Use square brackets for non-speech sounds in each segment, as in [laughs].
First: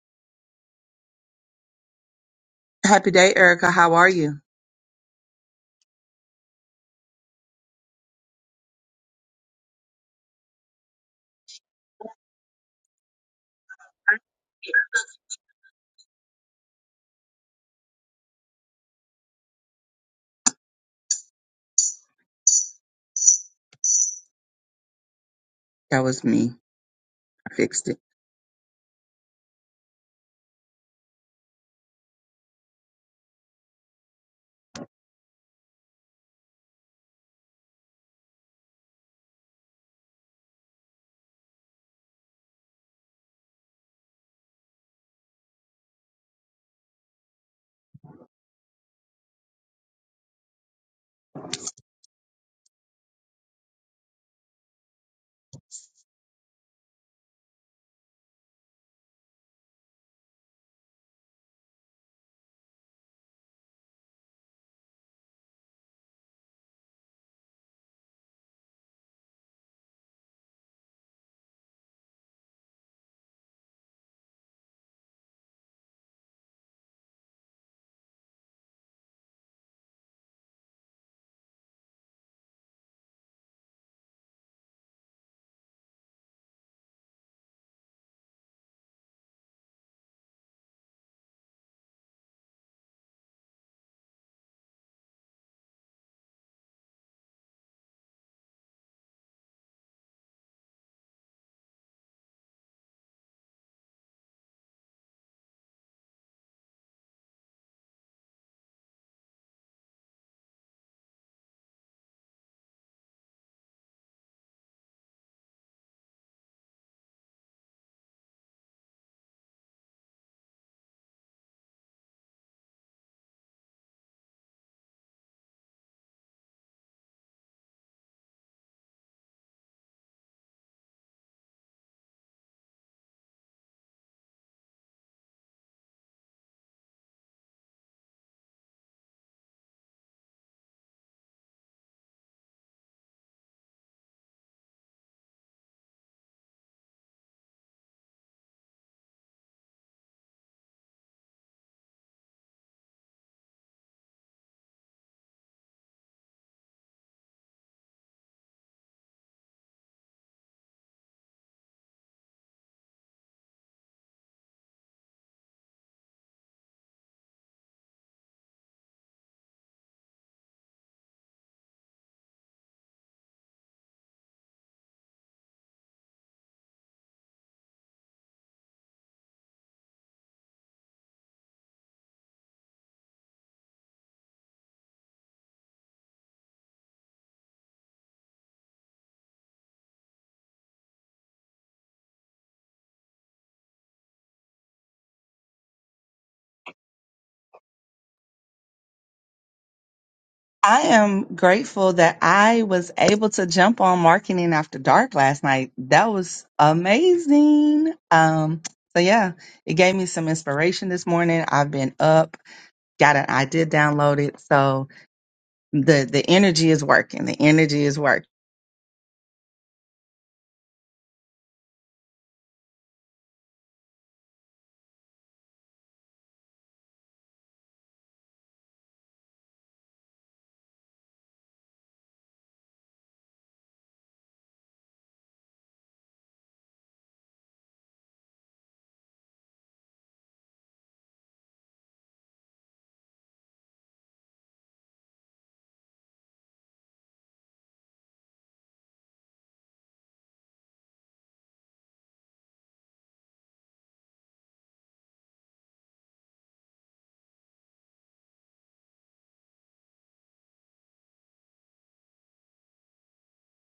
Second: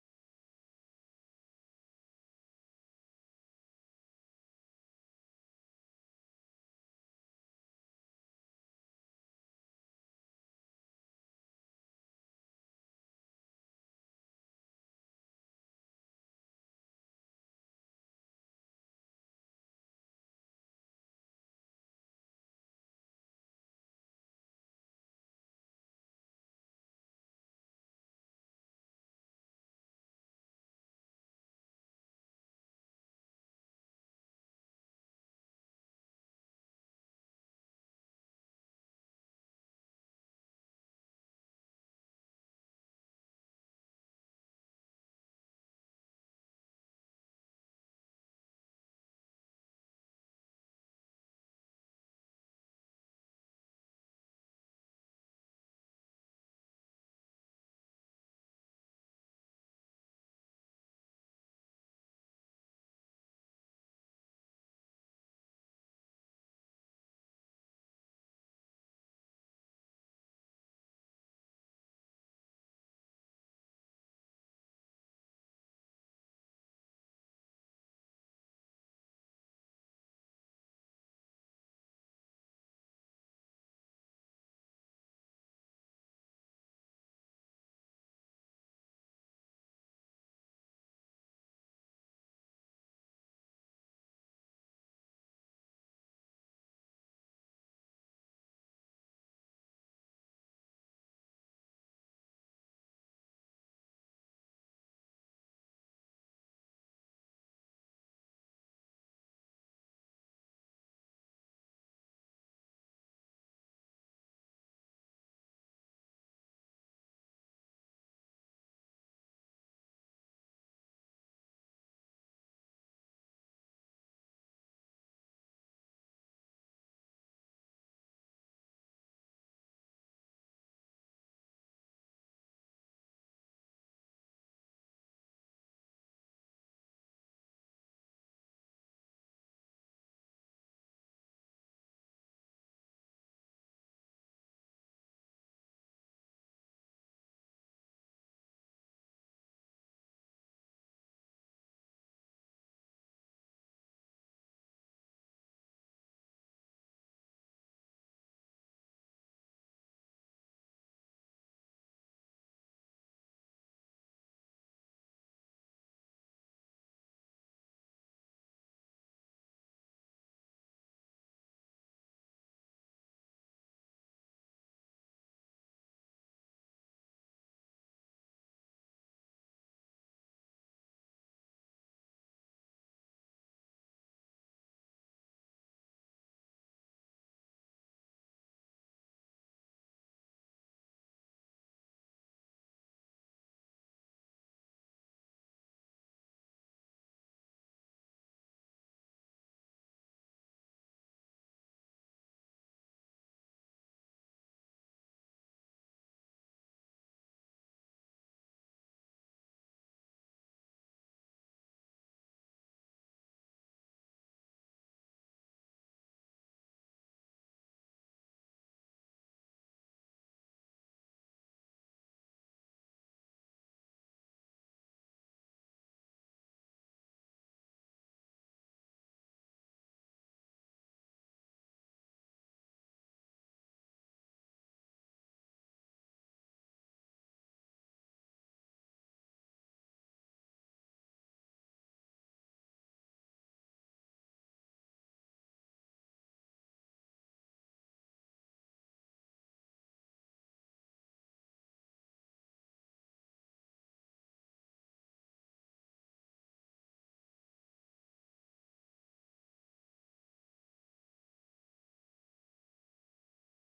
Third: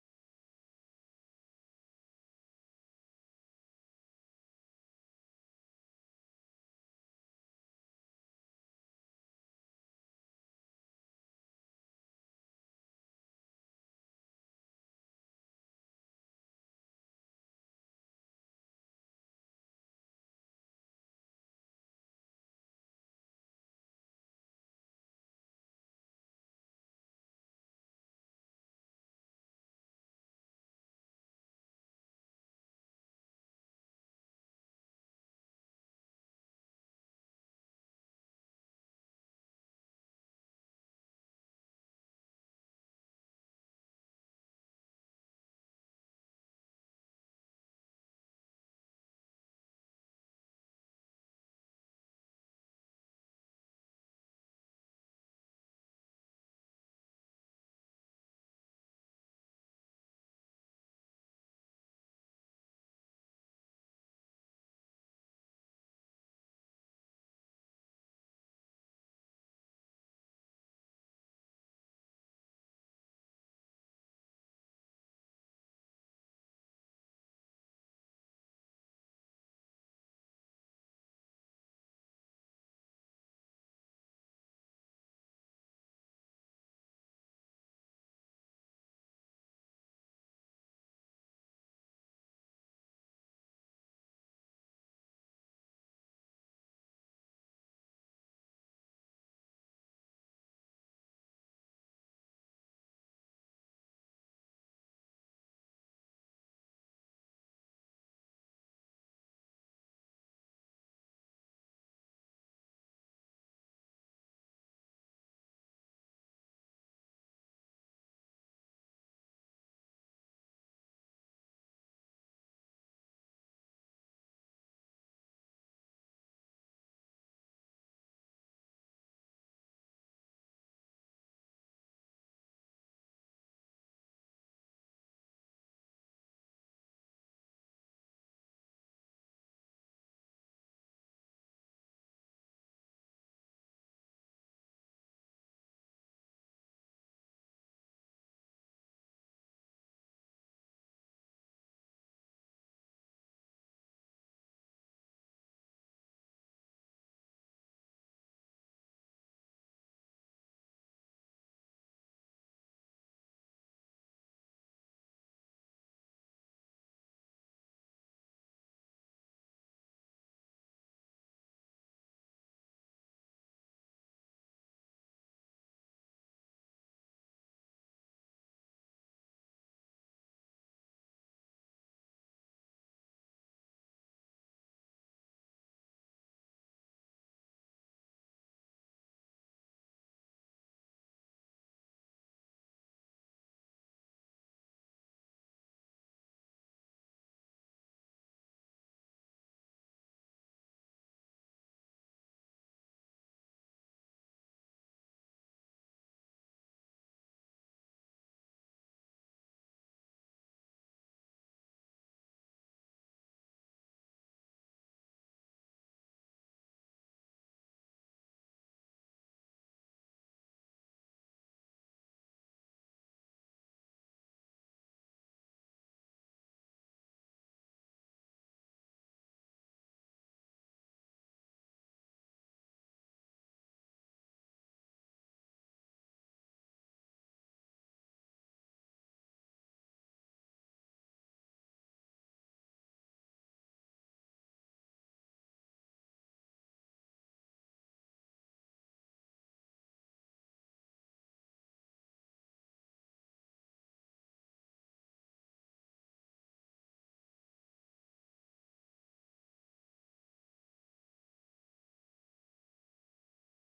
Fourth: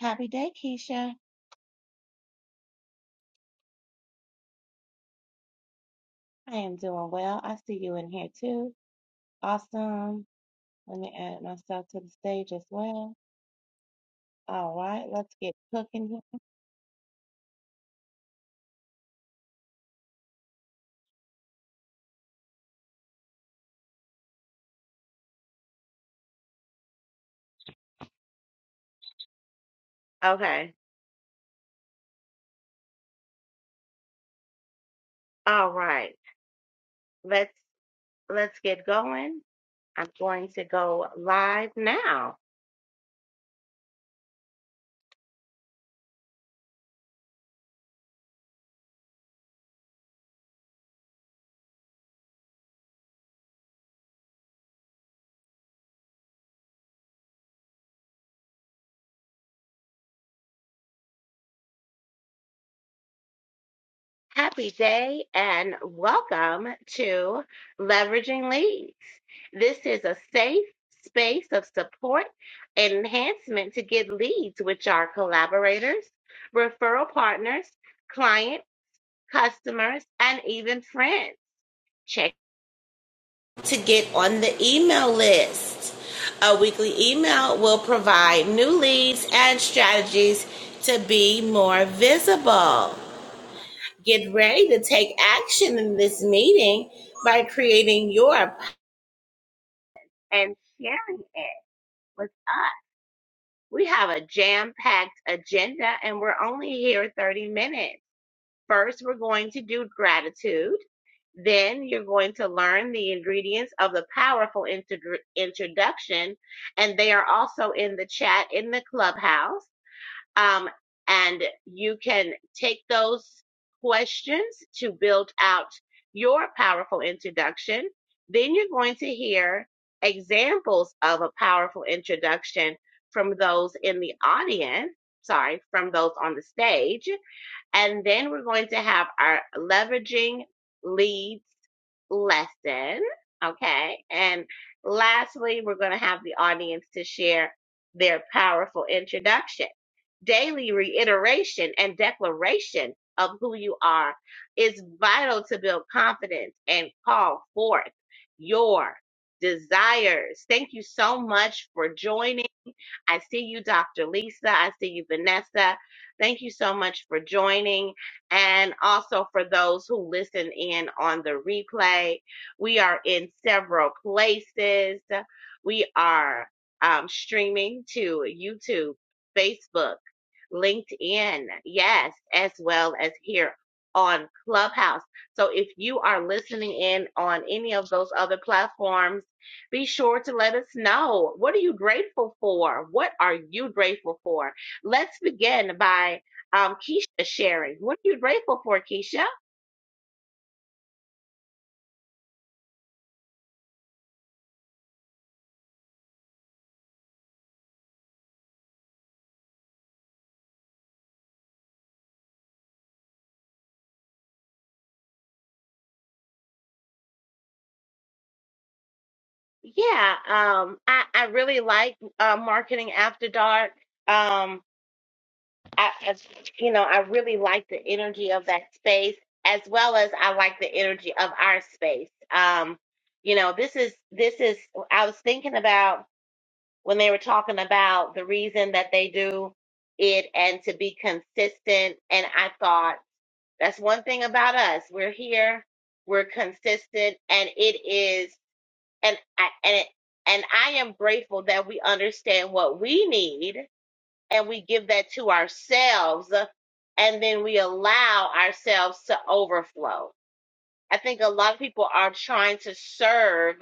Happy day, Keisha. Happy day, Erica. How are you? I am doing well. I see you in here too. Awesome. Let me add myself to the stage as well. All right, let's get cooking. here. That was me. I fixed it. Okay. All right. Let's let's get going. I'm going to go live now. Happy day and welcome to Leveraging Leads. This is a safe space of support and enhancement to get leads, which are collaborators, referral partners, client, customers, and even friends. Check to get on the email list. A weekly email will provide new leads and strategies to be more visible. Get ready to take action in this meeting by creating your and sharing it with us. We have a jam packed agenda and we're only here 30 minutes. First, we're going to do gratitude. Then you're going to learn the ingredients of the powerful intro- introduction, and they are also in the chat in the clubhouse. Um, and you can take those questions to build out your powerful introduction. Then you're going to hear examples of a powerful introduction from those in the audience, sorry, from those on the stage. And then we're going to have our leveraging leads lesson. Okay. And lastly, we're going to have the audience to share their powerful introduction. Daily reiteration and declaration of who you are is vital to build confidence and call forth your desires. Thank you so much for joining. I see you, Dr. Lisa. I see you, Vanessa. Thank you so much for joining. And also for those who listen in on the replay, we are in several places. We are um, streaming to YouTube, Facebook, LinkedIn, yes, as well as here on Clubhouse. So if you are listening in on any of those other platforms, be sure to let us know what are you grateful for what are you grateful for let's begin by um, keisha sharing what are you grateful for keisha I am grateful that I was able to jump on marketing after dark last night. That was amazing. Um, so yeah, it gave me some inspiration this morning. I've been up, got an idea downloaded. So the the energy is working. The energy is working. yeah um, I, I really like uh, marketing after dark um, I, as- you know i really like the energy of that space as well as i like the energy of our space um, you know this is this is i was thinking about when they were talking about the reason that they do it and to be consistent. And I thought that's one thing about us. We're here, we're consistent, and it is, and I, and it, and I am grateful that we understand what we need and we give that to ourselves and then we allow ourselves to overflow I think a lot of people are trying to serve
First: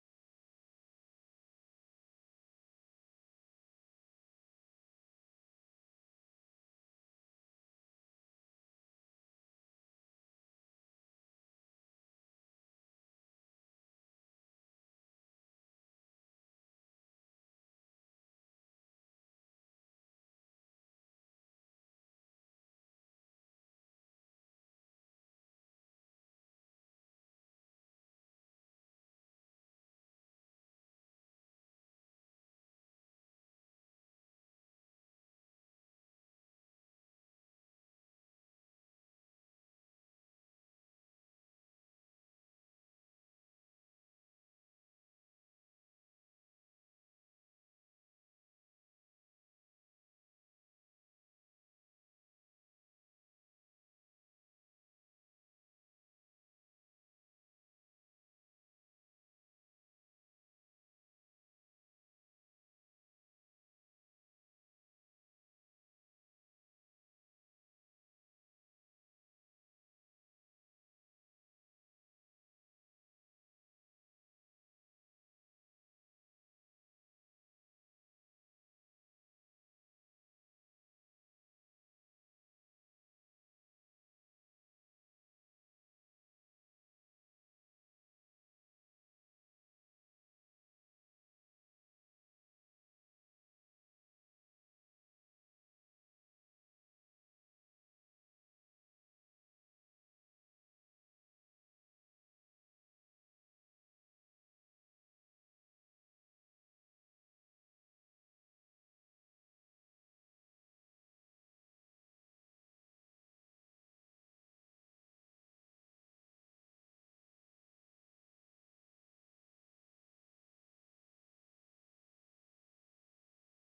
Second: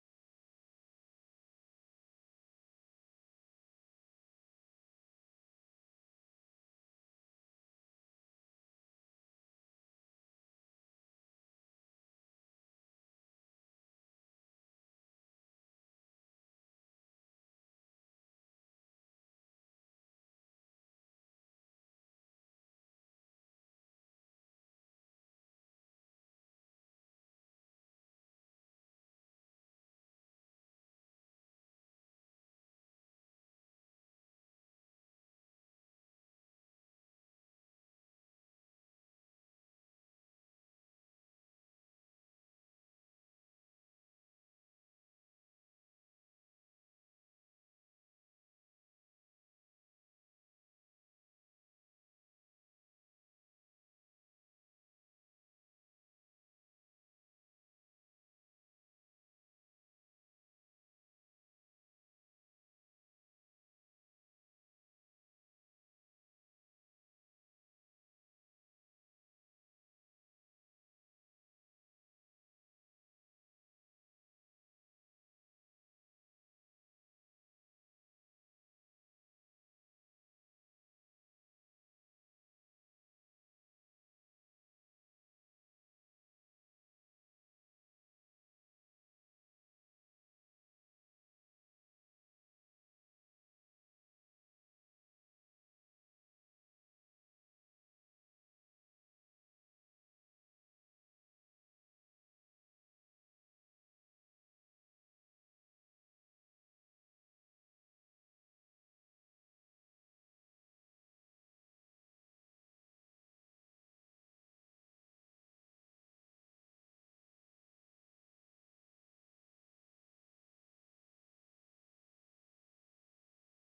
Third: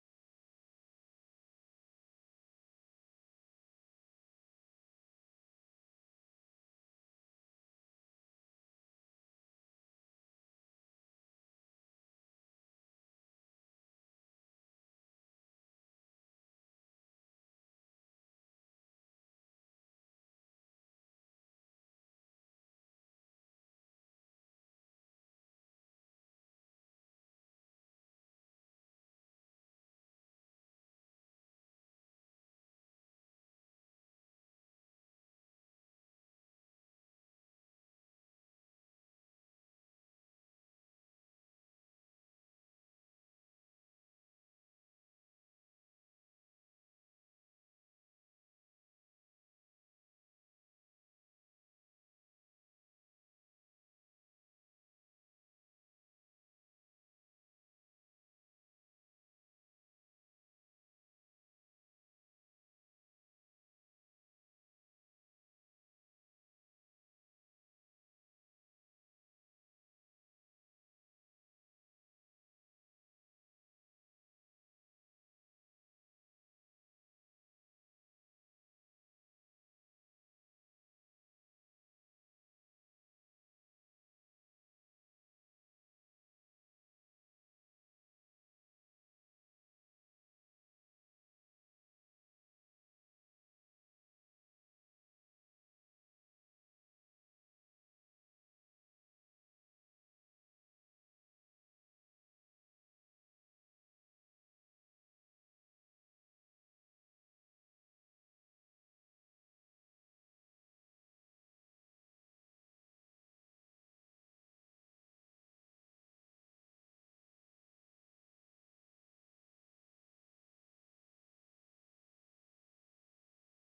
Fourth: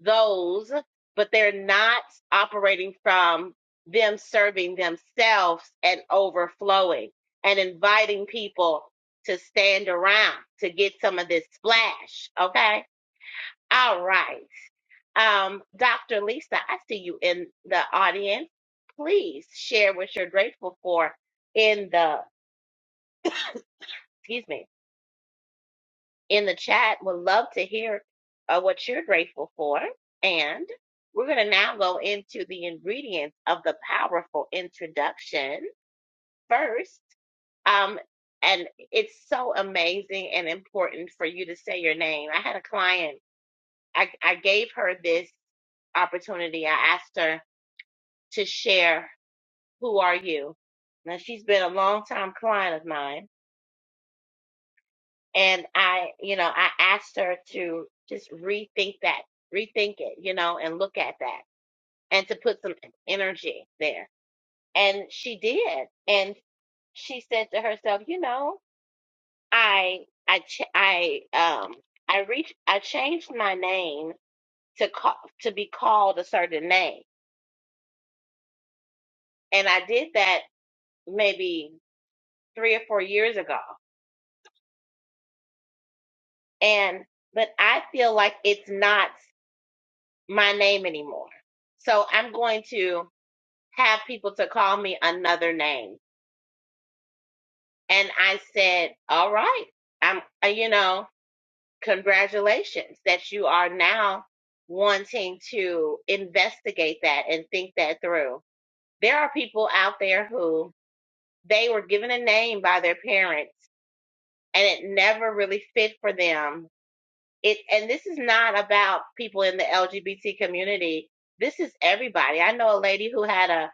those, but they're not operating from them serving themselves and overflowing and inviting people to stand around to get some of this splash. Okay. All right. Um, Dr. Lisa, I see you in the audience. Please share what you're grateful for in the, excuse me, in the chat. Would love to hear uh, what you're grateful for. And we're going to now go into the ingredients of the powerful introduction first. Um, and it's so amazing and important for you to say your name. I had a client, I, I gave her this opportunity. I asked her to share, Who are you? Now, she's been a long time client of mine and I, you know, I asked her to just rethink that, rethink it, you know, and look at that and to put some energy there. And she did. And she said to herself, you know, I, I, ch- I, um, I reached, I changed my name to call, to be called a certain name. And I did that maybe three or four years ago. And, but I feel like it's not my name anymore. So I'm going to have people to call me another name. And I said, all right, I'm, uh, you know, congratulations that you are now wanting to investigate that and think that through. There are people out there who they were given a name by their parents and it never really fit for them. It, and this is not about people in the LGBT community. This is everybody. I know a lady who had a,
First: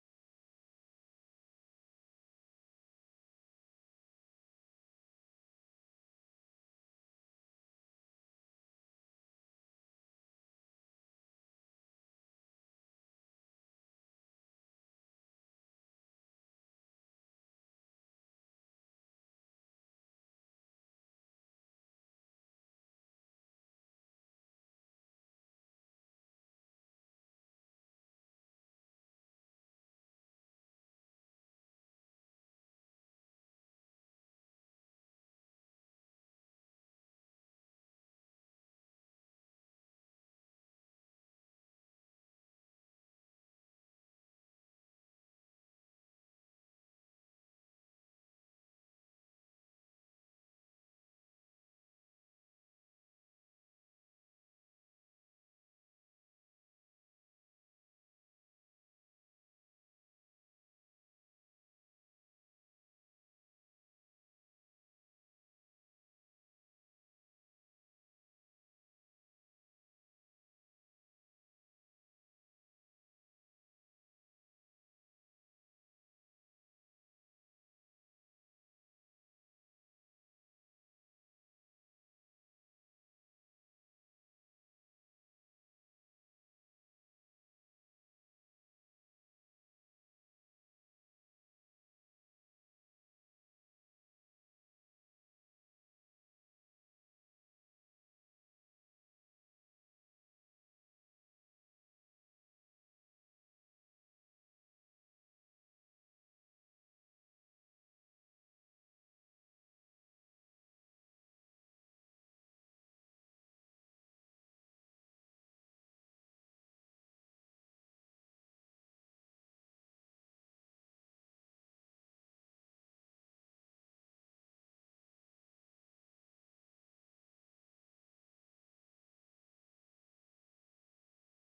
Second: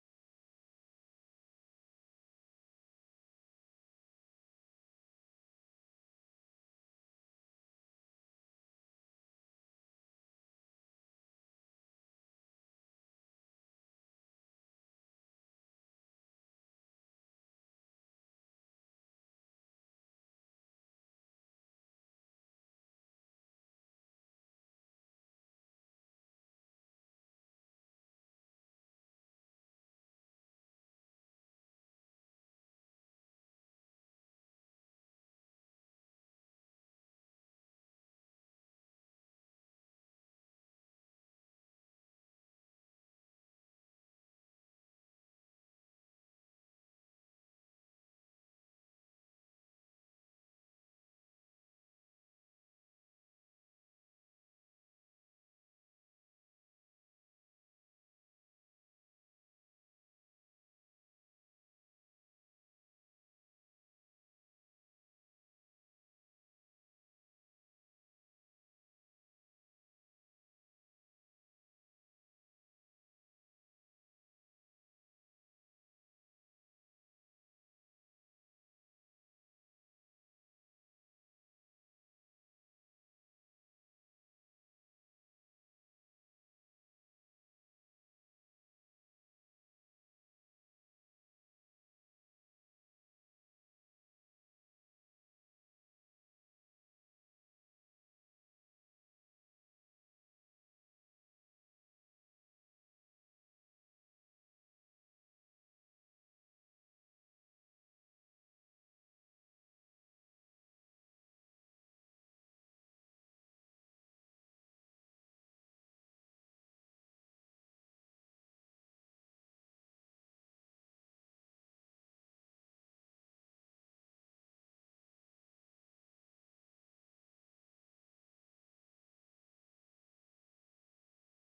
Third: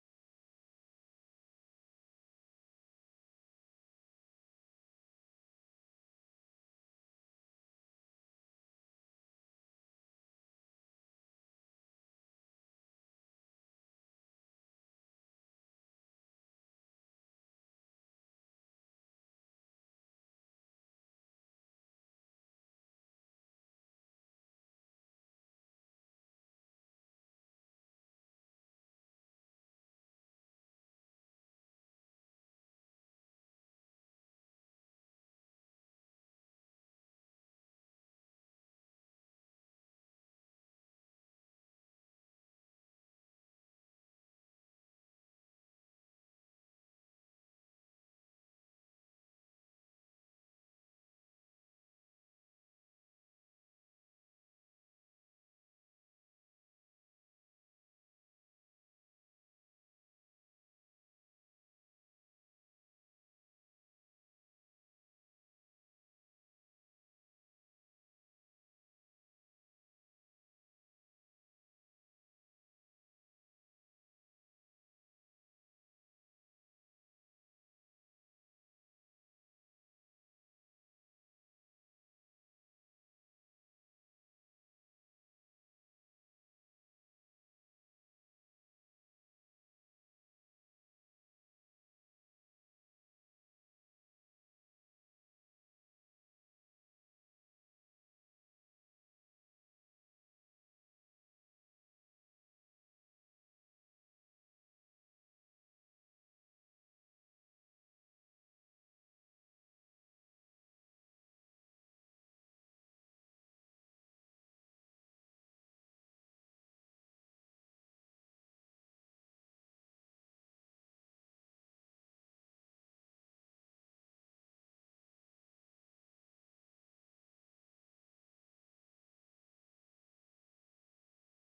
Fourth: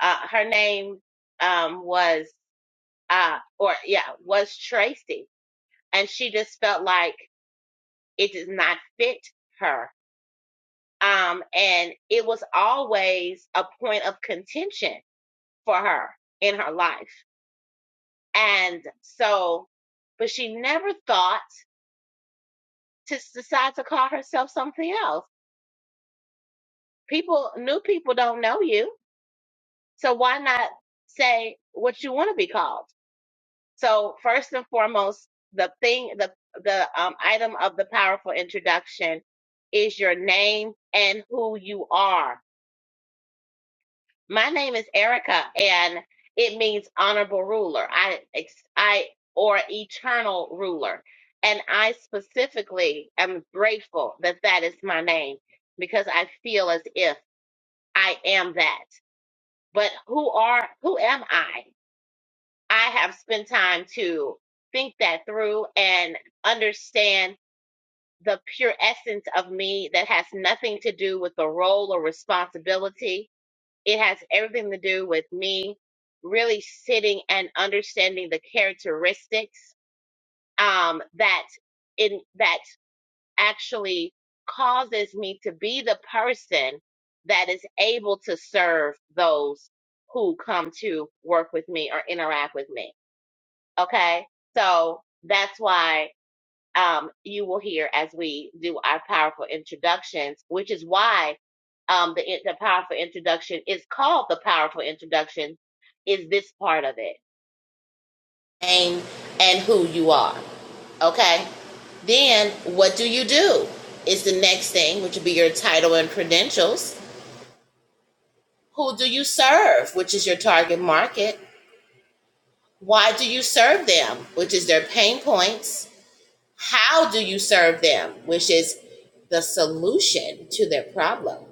uh, her name um, was uh, or yeah, was Tracy, and she just felt like it did not fit her. Um, and it was always a point of contention for her in her life. And so, but she never thought to decide to call herself something else. People, new people don't know you. So why not say what you want to be called? So first and foremost, the thing, the the um, item of the powerful introduction is your name and who you are. My name is Erica, and it means honorable ruler. I ex- I or eternal ruler, and I specifically am grateful that that is my name because I feel as if I am that. But who are who am I? I have spent time to think that through and understand the pure essence of me that has nothing to do with the role or responsibility. It has everything to do with me really sitting and understanding the characteristics um, that in that actually causes me to be the person that is able to serve those who come to work with me or interact with me Okay. So that's why um, you will hear as we do our powerful introductions, which is why um, the, the powerful introduction is called the powerful introduction, is this part of it. Name and who you are. Okay. Then what do you do? Is the next thing, which would be your title and credentials. Who do you serve, which is your target market? Why do you serve them, which is their pain points? How do you serve them? Which is the solution to their problem.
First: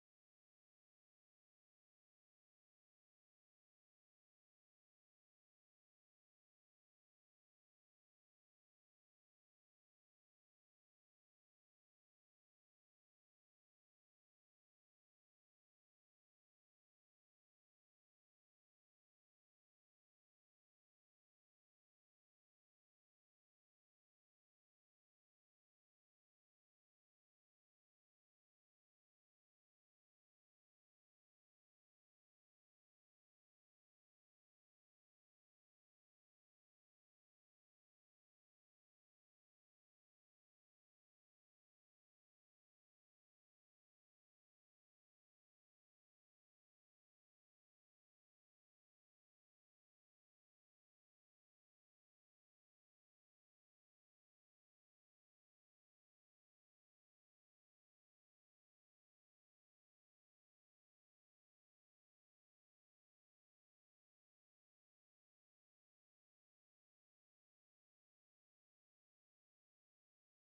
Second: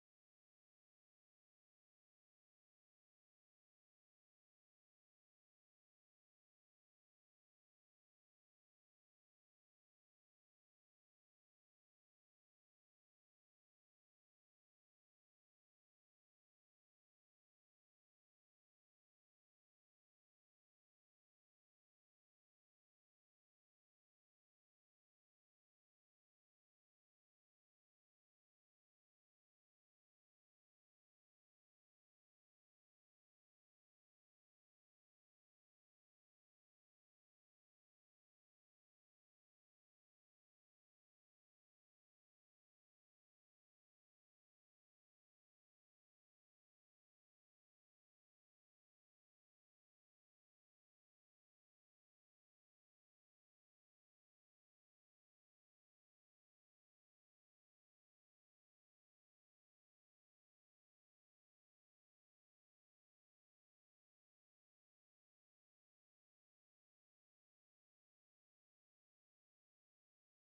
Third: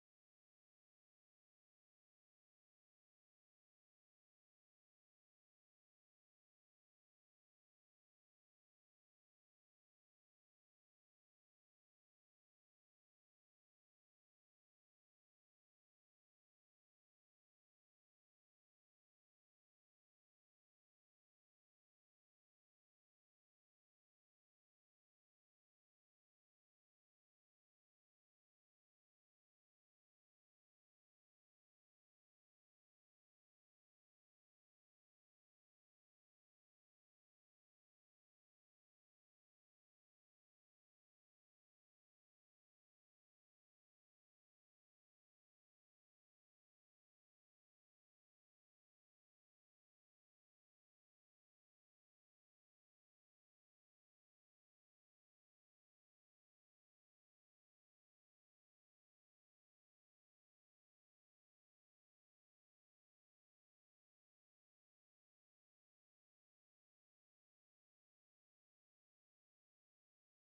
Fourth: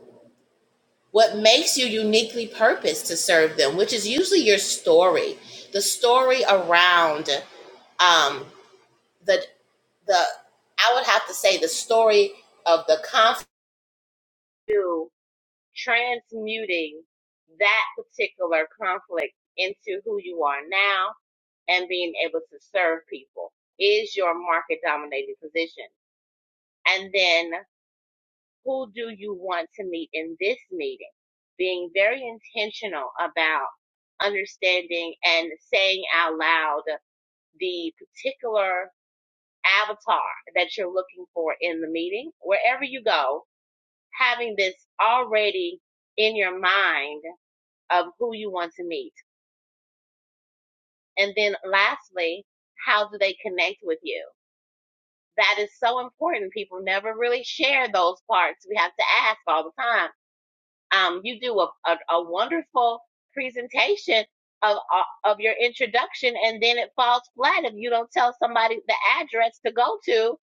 What makes you uniquely purposed to serve them, which is usually your story, the story around um, the the I would have to say the story of the conflict transmuting that particular conflict into who you are now and being able to serve people is your market dominating position. And then who do you want to meet in this meeting? Being very intentional about understanding and saying out loud the particular avatar that you're looking for in the meeting, wherever you go, having this already in your mind of who you want to meet. And then lastly, how do they connect with you? That is so important. People never really share those parts. We have to ask all the time um, you do a, a, a wonderful presentation of uh, of your introduction, and then it falls flat if you don't tell somebody the address to go to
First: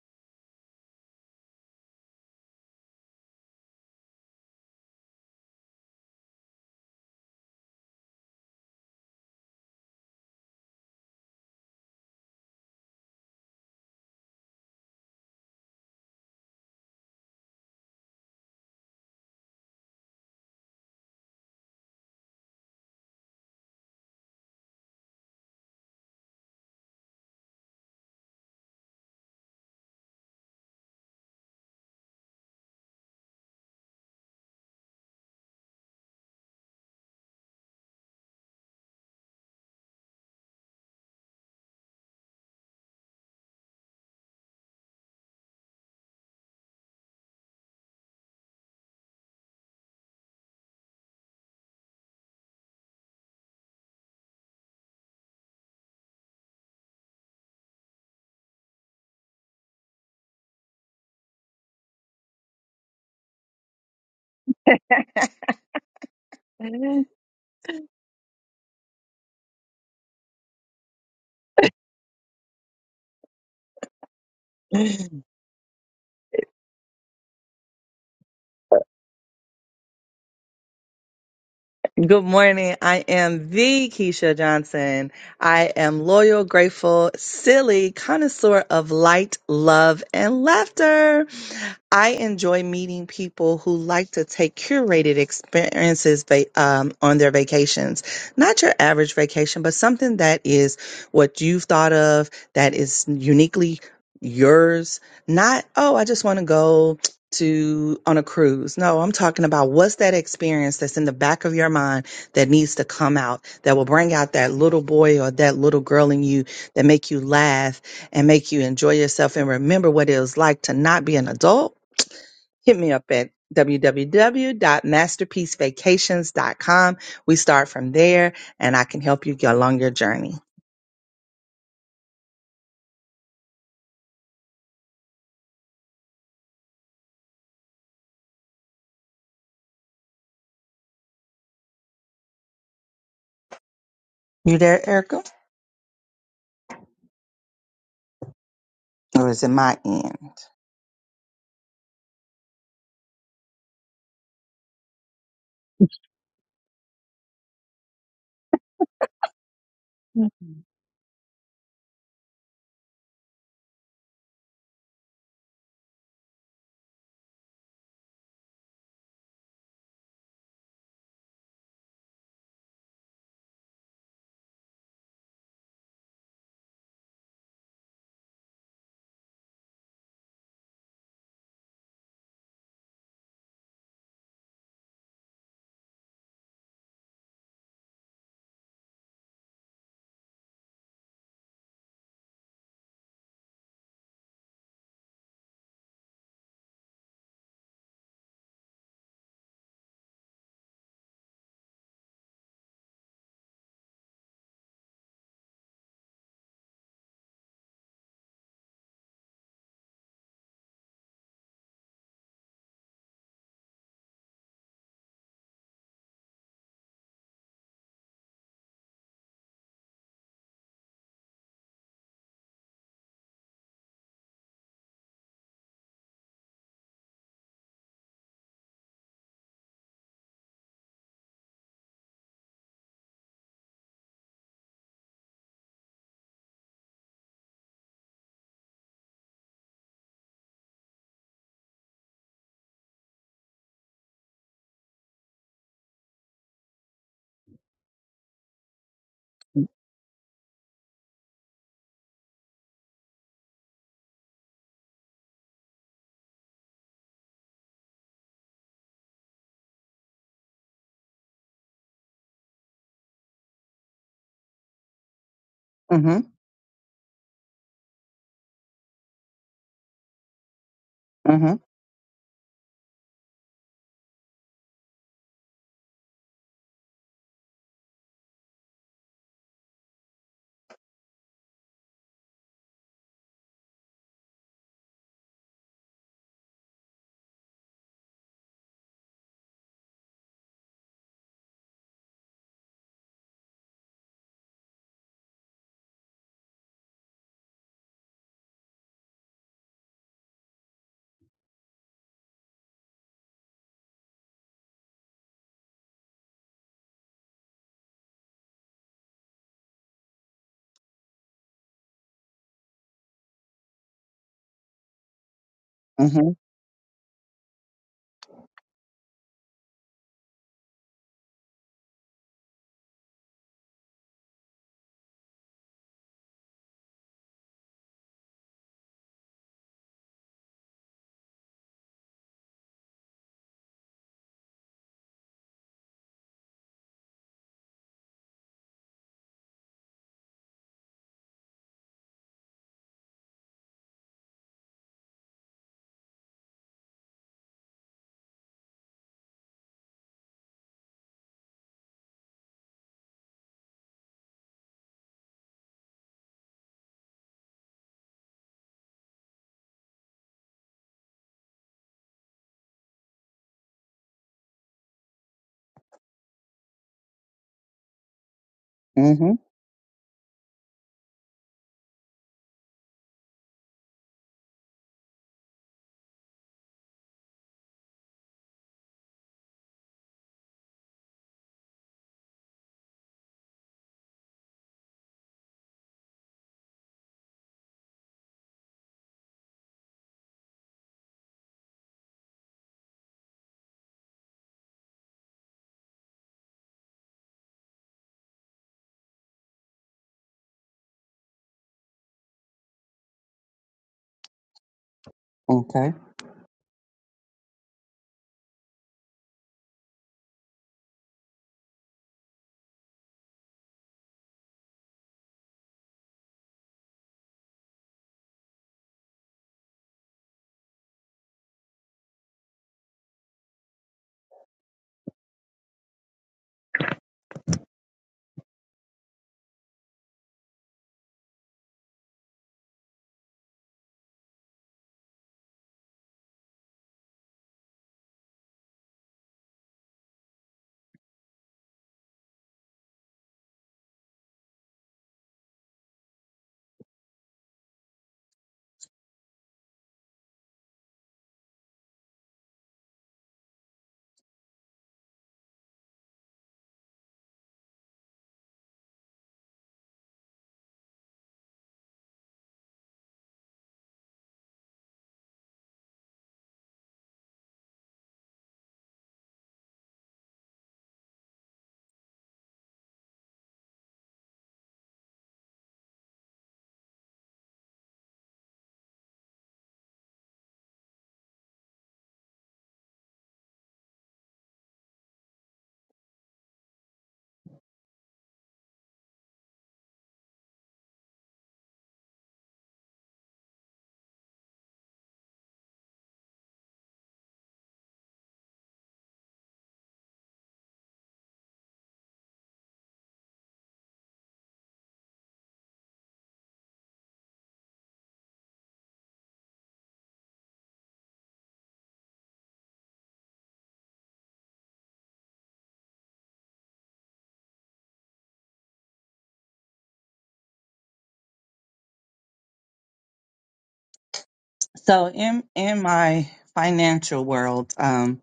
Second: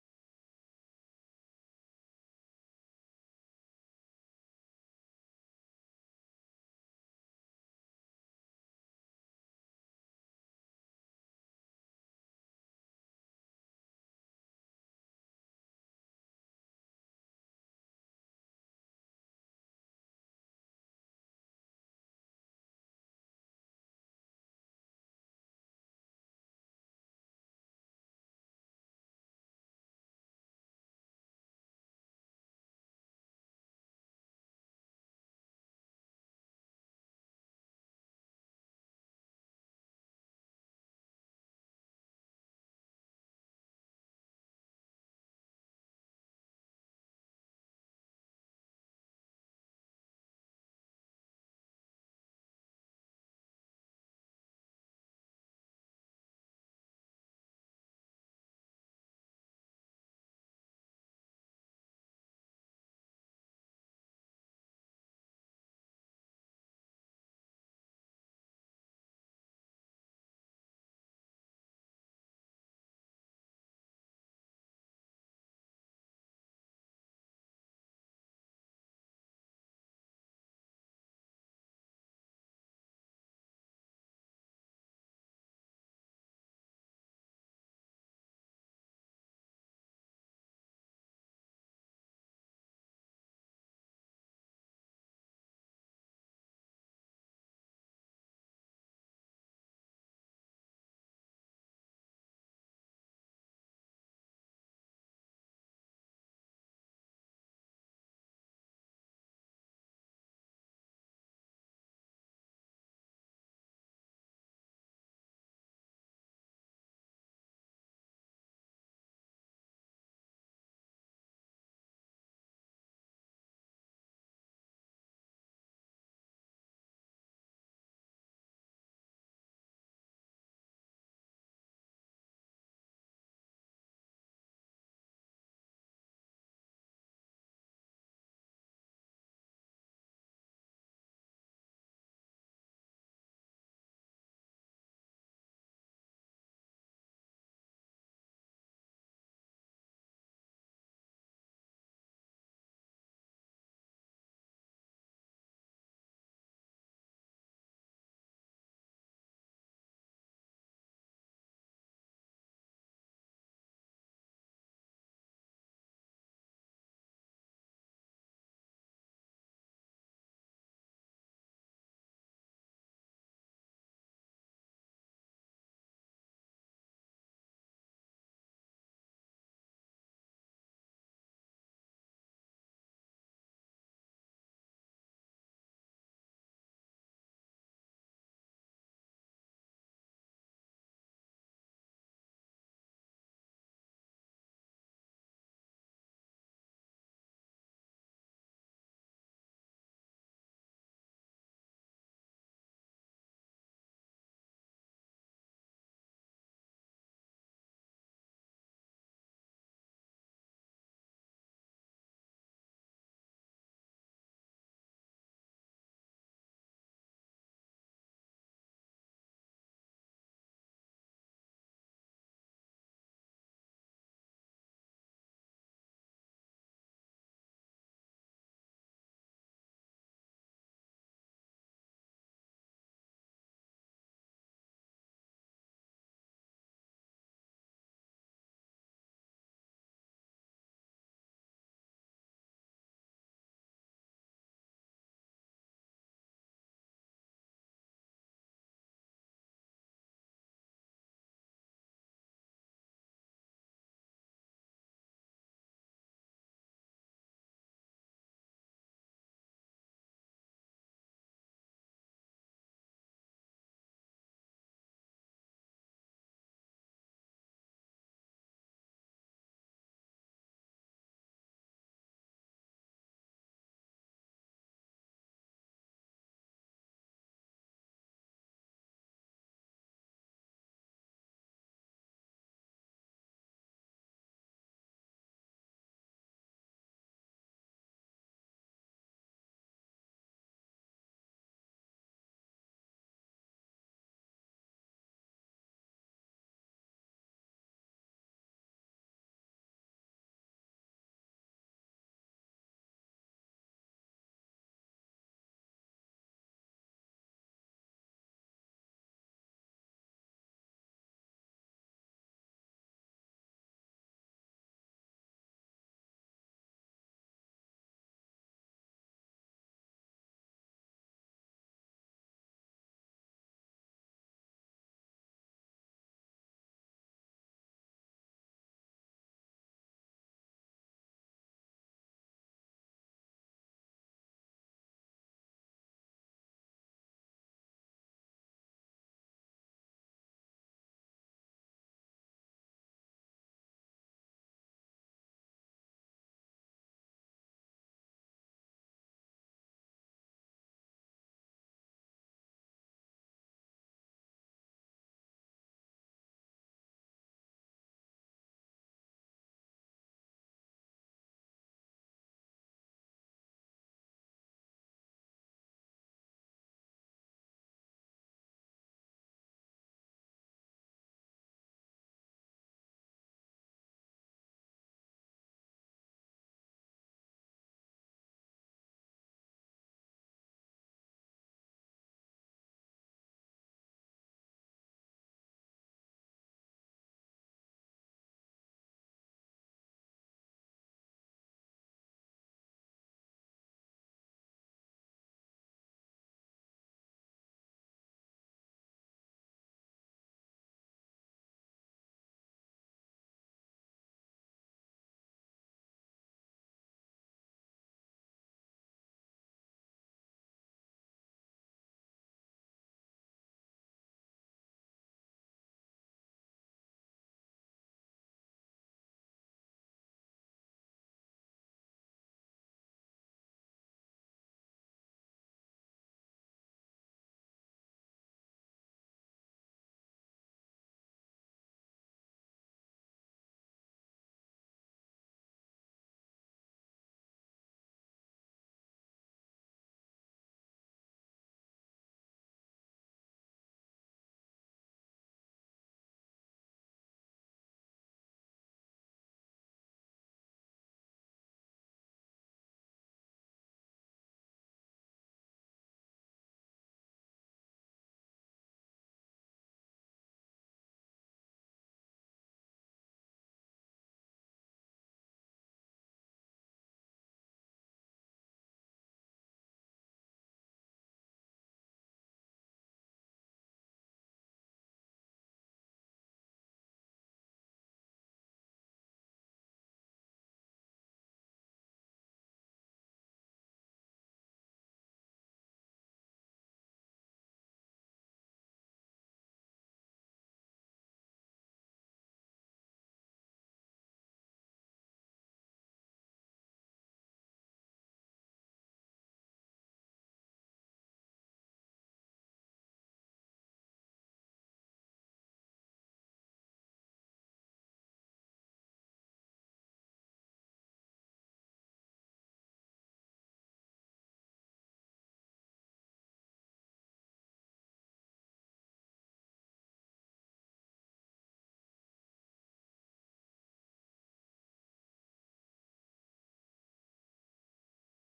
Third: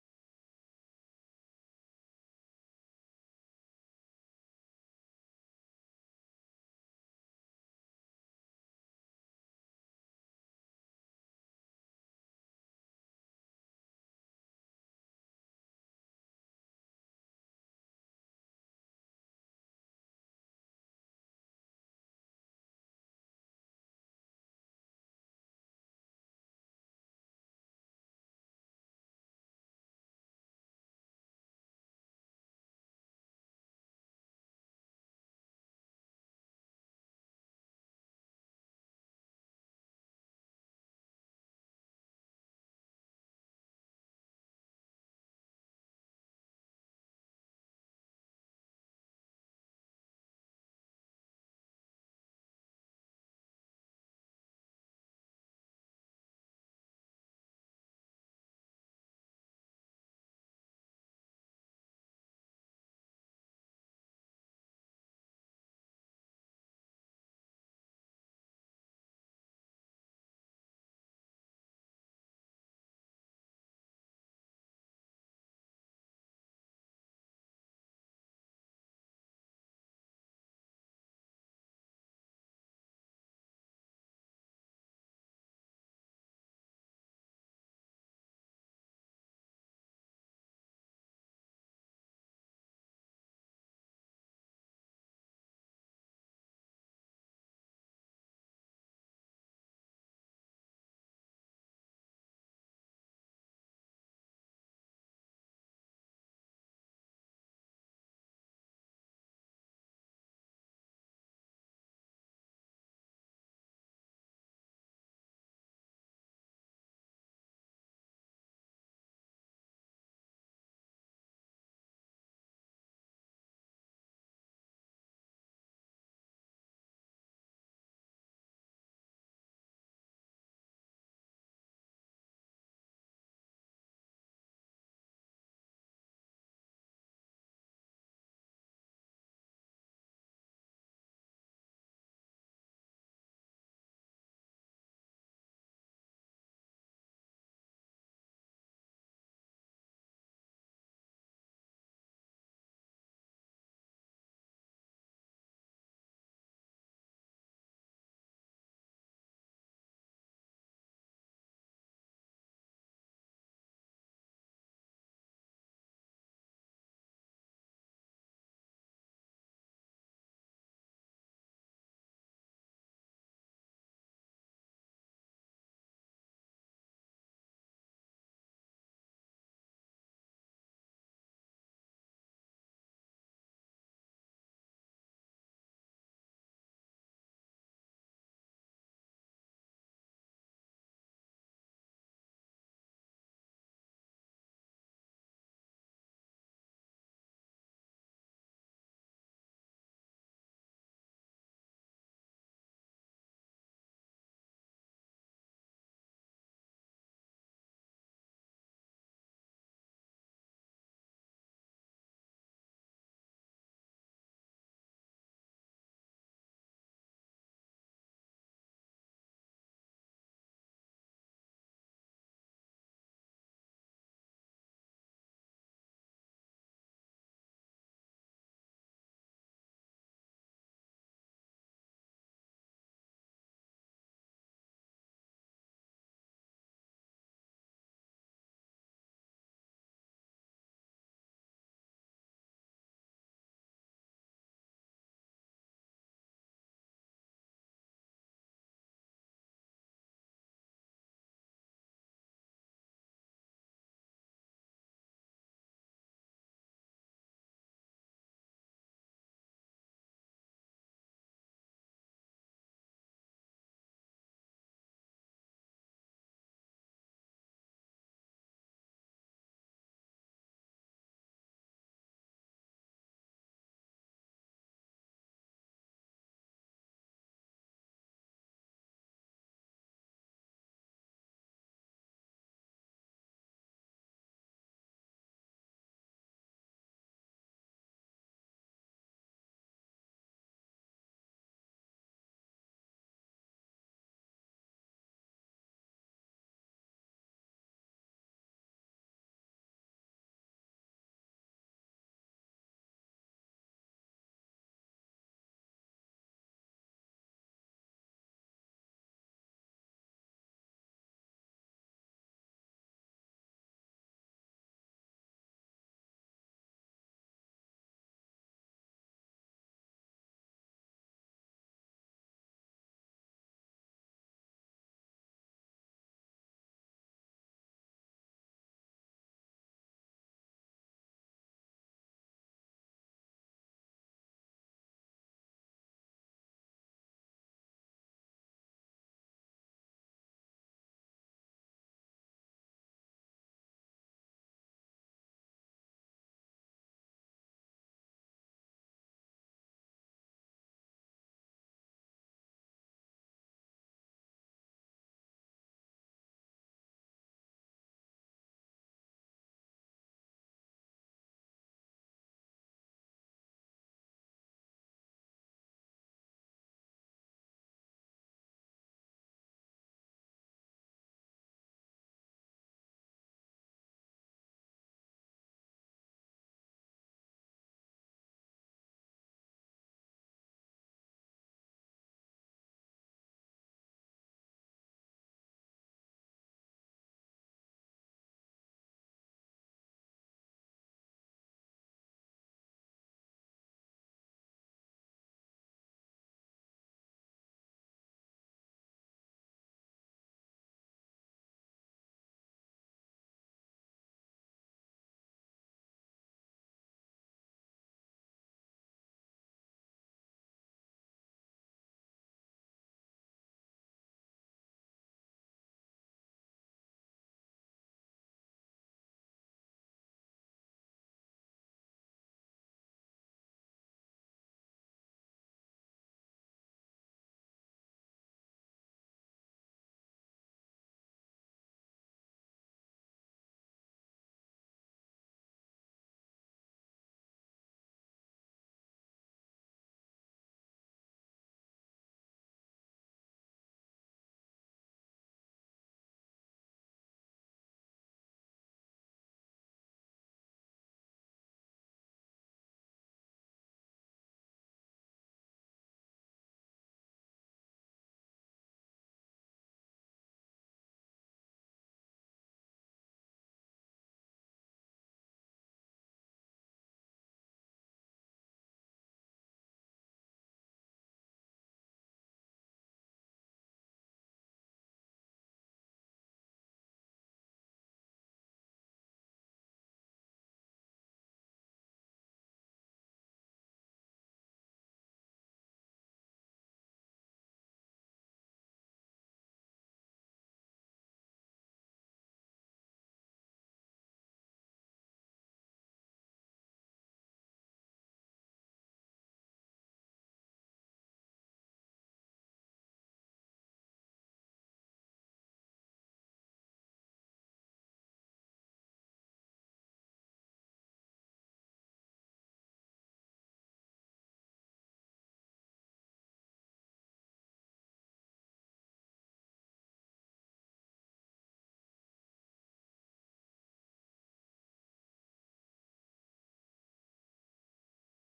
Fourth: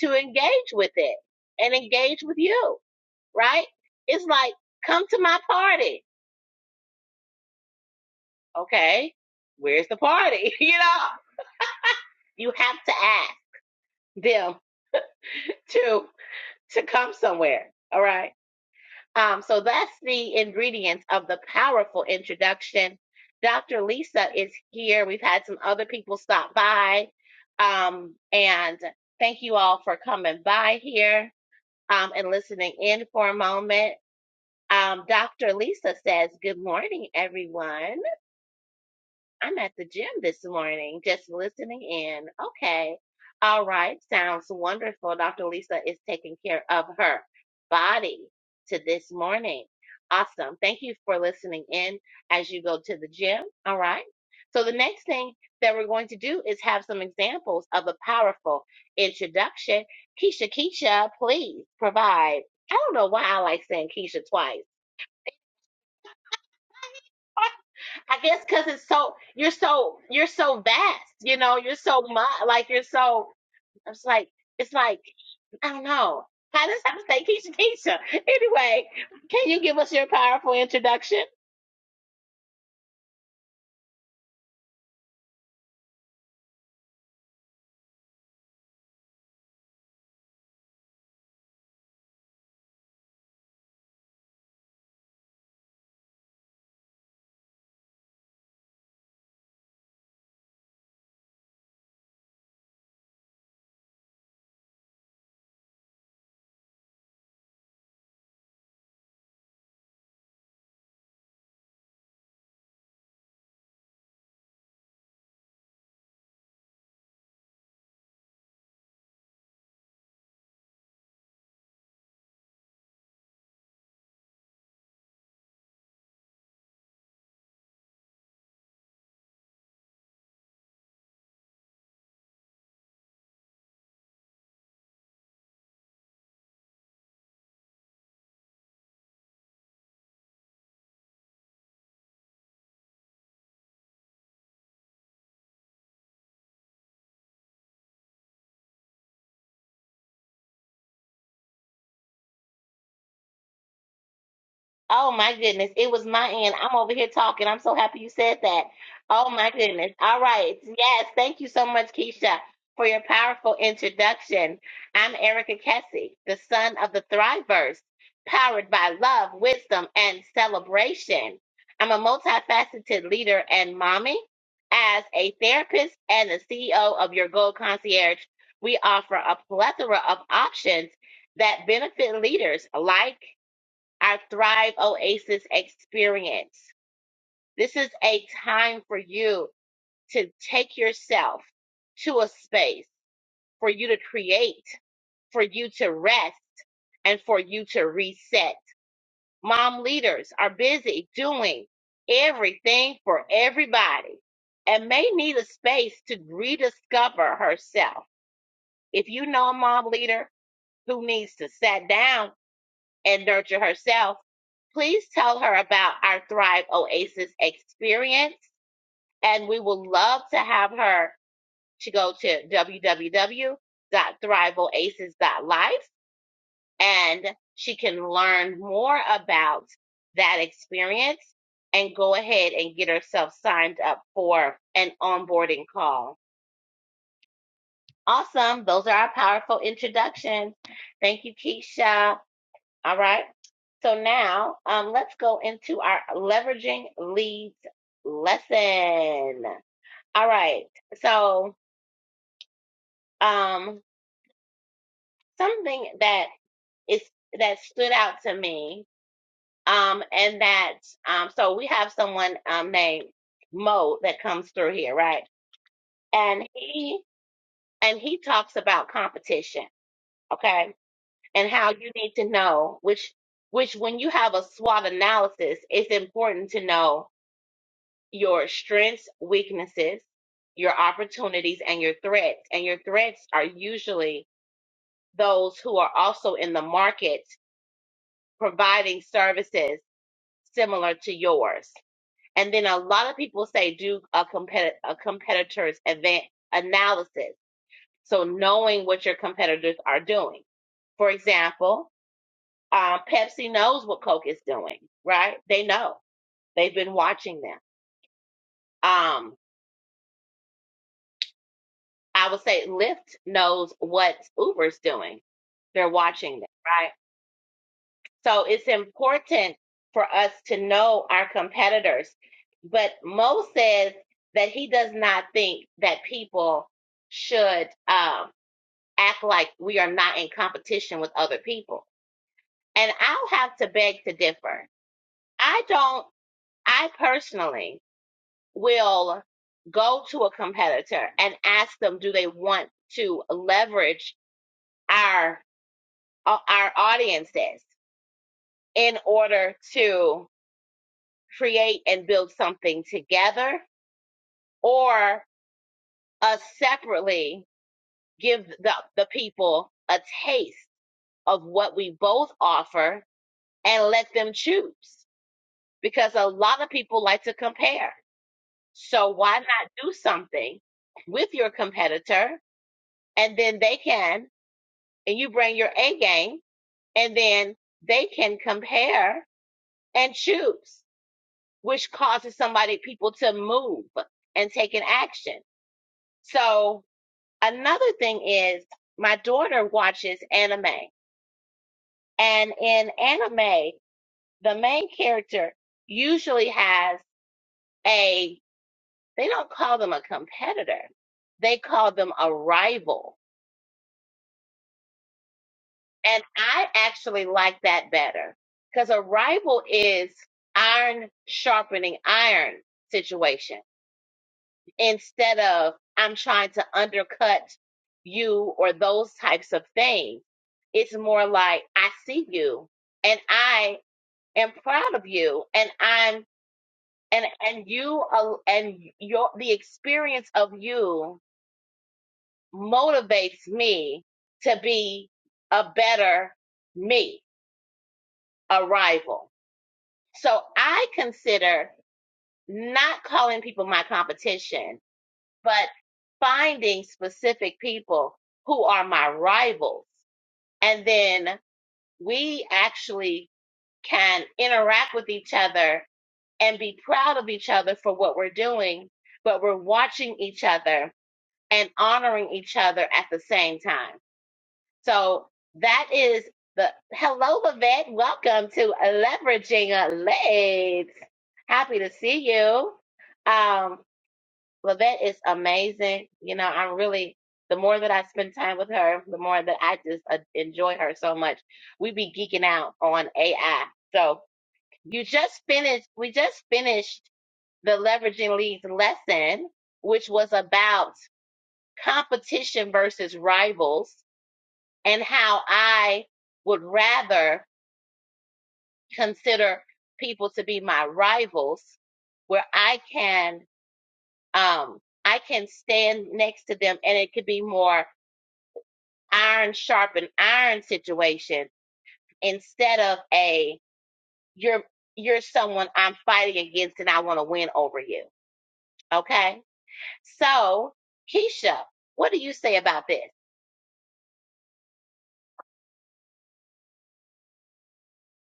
to engage with it and engage with you. Right? It's like come to my party. Okay, where's the party? [laughs] You know, you have to ask them to to come somewhere. All right Um, so that's the ingredients of the powerful introduction. Dr. Lisa is here. We've had some other people stop by. Um, and thank you all for coming by here um, and listening in for a moment. Um, Dr. Lisa says, Good morning, everyone. I'm at the gym this morning, just listening in. Okay. All right. Sounds wonderful. Dr. Lisa is taking care of her body to this morning. Awesome. Thank you for listening in as you go to the gym. All right. So the next thing that we're going to do is have some examples of a powerful introduction. Keisha, Keisha, please provide. I don't know why I like saying Keisha twice. [laughs] I guess because it's so you're so you're so vast, you know, you're so much like you're so. It's like, it's like I don't know. How does I say, Keisha? Keisha. [laughs] Anyway, can you give us your powerful introduction? Good morning. I am the Keisha Johnson. I am loyal, grateful, silly, connoisseur of light, love, and laughter. I enjoy meeting people who like to take curated experiences va- um, on their vacations. Not your average vacation, but something that is what you've thought of, that is uniquely yours. Not, oh, I just want to go to on a cruise. No, I'm talking about what's that experience that's in the back of your mind that needs to come out that will bring out that little boy or that little girl in you that make you laugh and make you enjoy yourself and remember what it was like to not be an adult. Hit me up at www.masterpiecevacations.com. We start from there and I can help you get along your journey. You there, Erica? Or is it my end? Oh my goodness, it was my end. I'm over here talking. I'm so happy you said that. Oh my goodness. All right. Yes, thank you so much, Keisha, for your powerful introduction. I'm Erica Kessie, the son of the Thriverse, powered by love, wisdom, and celebration. I'm a multifaceted leader and mommy. As a therapist and the CEO of Your Gold Concierge, we offer a plethora of options that benefit leaders like our Thrive Oasis experience. This is a time for you to take yourself to a space for you to create, for you to rest, and for you to reset. Mom leaders are busy doing everything for everybody and may need a space to rediscover herself. If you know a mom leader who needs to sit down and nurture herself, please tell her about our Thrive Oasis experience, and we would love to have her to go to w w w dot thrive oasis dot Life, and she can learn more about that experience and go ahead and get herself signed up for an onboarding call. Awesome. Those are our powerful introductions. Thank you, Keisha. All right. So now um, let's go into our leveraging leads lesson. All right. So um, something that is that stood out to me, um, and that um, so we have someone um, named Mo that comes through here, right? Mm-hmm. And he and he talks about competition, okay, and Mm-hmm. how you need to know which which when you have a SWOT analysis, it's important to know your strengths, weaknesses, your opportunities, and your threats. And your threats are usually those who are also in the market providing services similar to yours. And then a lot of people say do a, compet- a competitor's event analysis. So knowing what your competitors are doing. For example, uh, Pepsi knows what Coke is doing, right? They know. They've been watching them. Um, I would say Lyft knows what Uber's doing. They're Mm-hmm. watching them, right? So it's important for us to know our competitors. But Mo says that he does not think that people should um, act like we are not in competition with other people. And I'll have to beg to differ. I don't, I personally will go to a competitor and ask them, do they want to leverage our uh, our audiences in order to create and build something together or us separately give the, the people a taste of what we both offer and let them choose because a lot of people like to compare so Mm-hmm. why not do something with your competitor and then they can and you bring your a game and then they can compare and choose which causes somebody people to move and take an action. So another thing is my daughter watches anime and in anime the main character usually has a they don't call them a competitor. They call them a rival. Okay. And I actually like that better because a rival is iron sharpening iron situation. instead of I'm trying to undercut you or those types of things. It's more like I see you and I am proud of you and I'm and and you al- and your the experience of you motivates me to be a better me, a rival. So I consider not calling people my competition but finding specific people who are my rivals. And then we actually can interact with each other and be proud of each other for what we're doing, but we're watching each other and honoring each other at the same time. So that is the hello, Vivette. Welcome to Leveraging Legs. Happy to see you. Um, Lavette is amazing. You know, I'm really the more that I spend time with her, the more that I just uh, enjoy her so much. We be geeking out on AI. So you just finished. We just finished the leveraging leads lesson, which was about competition versus rivals and how I would rather consider people to be my rivals where I can um, I can stand next to them and it could be more iron sharpen iron situation instead of a you're you're someone I'm fighting against and I want to win over you. Okay? So, Keisha, what do you say about this? So in in my financial world, um,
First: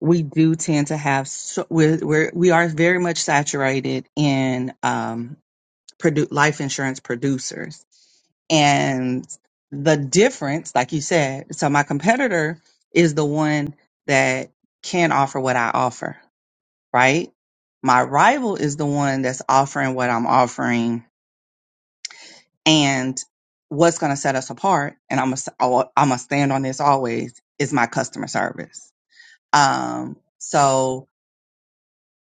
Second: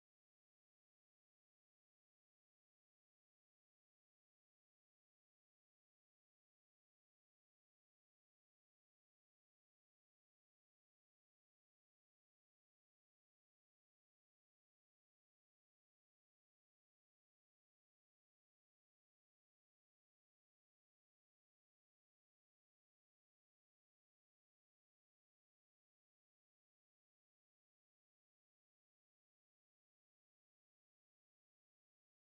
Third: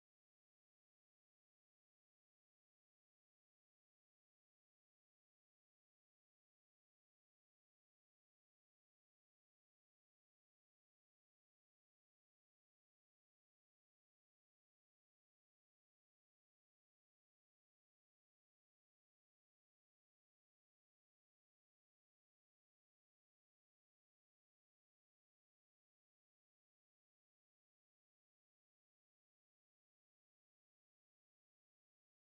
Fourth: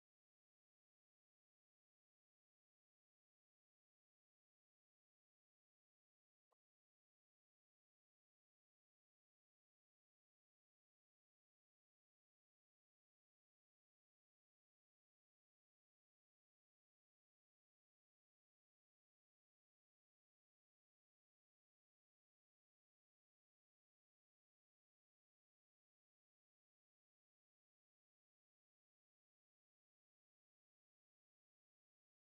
we do tend to have so, we're, we're we are very much saturated in um, produ- life insurance producers, and the difference, like you said, so my competitor is the one that can offer what I offer, right? My rival is the one that's offering what I'm offering And what's going to set us apart, and I'm gonna, I'm gonna stand on this always, is my customer service. Um, so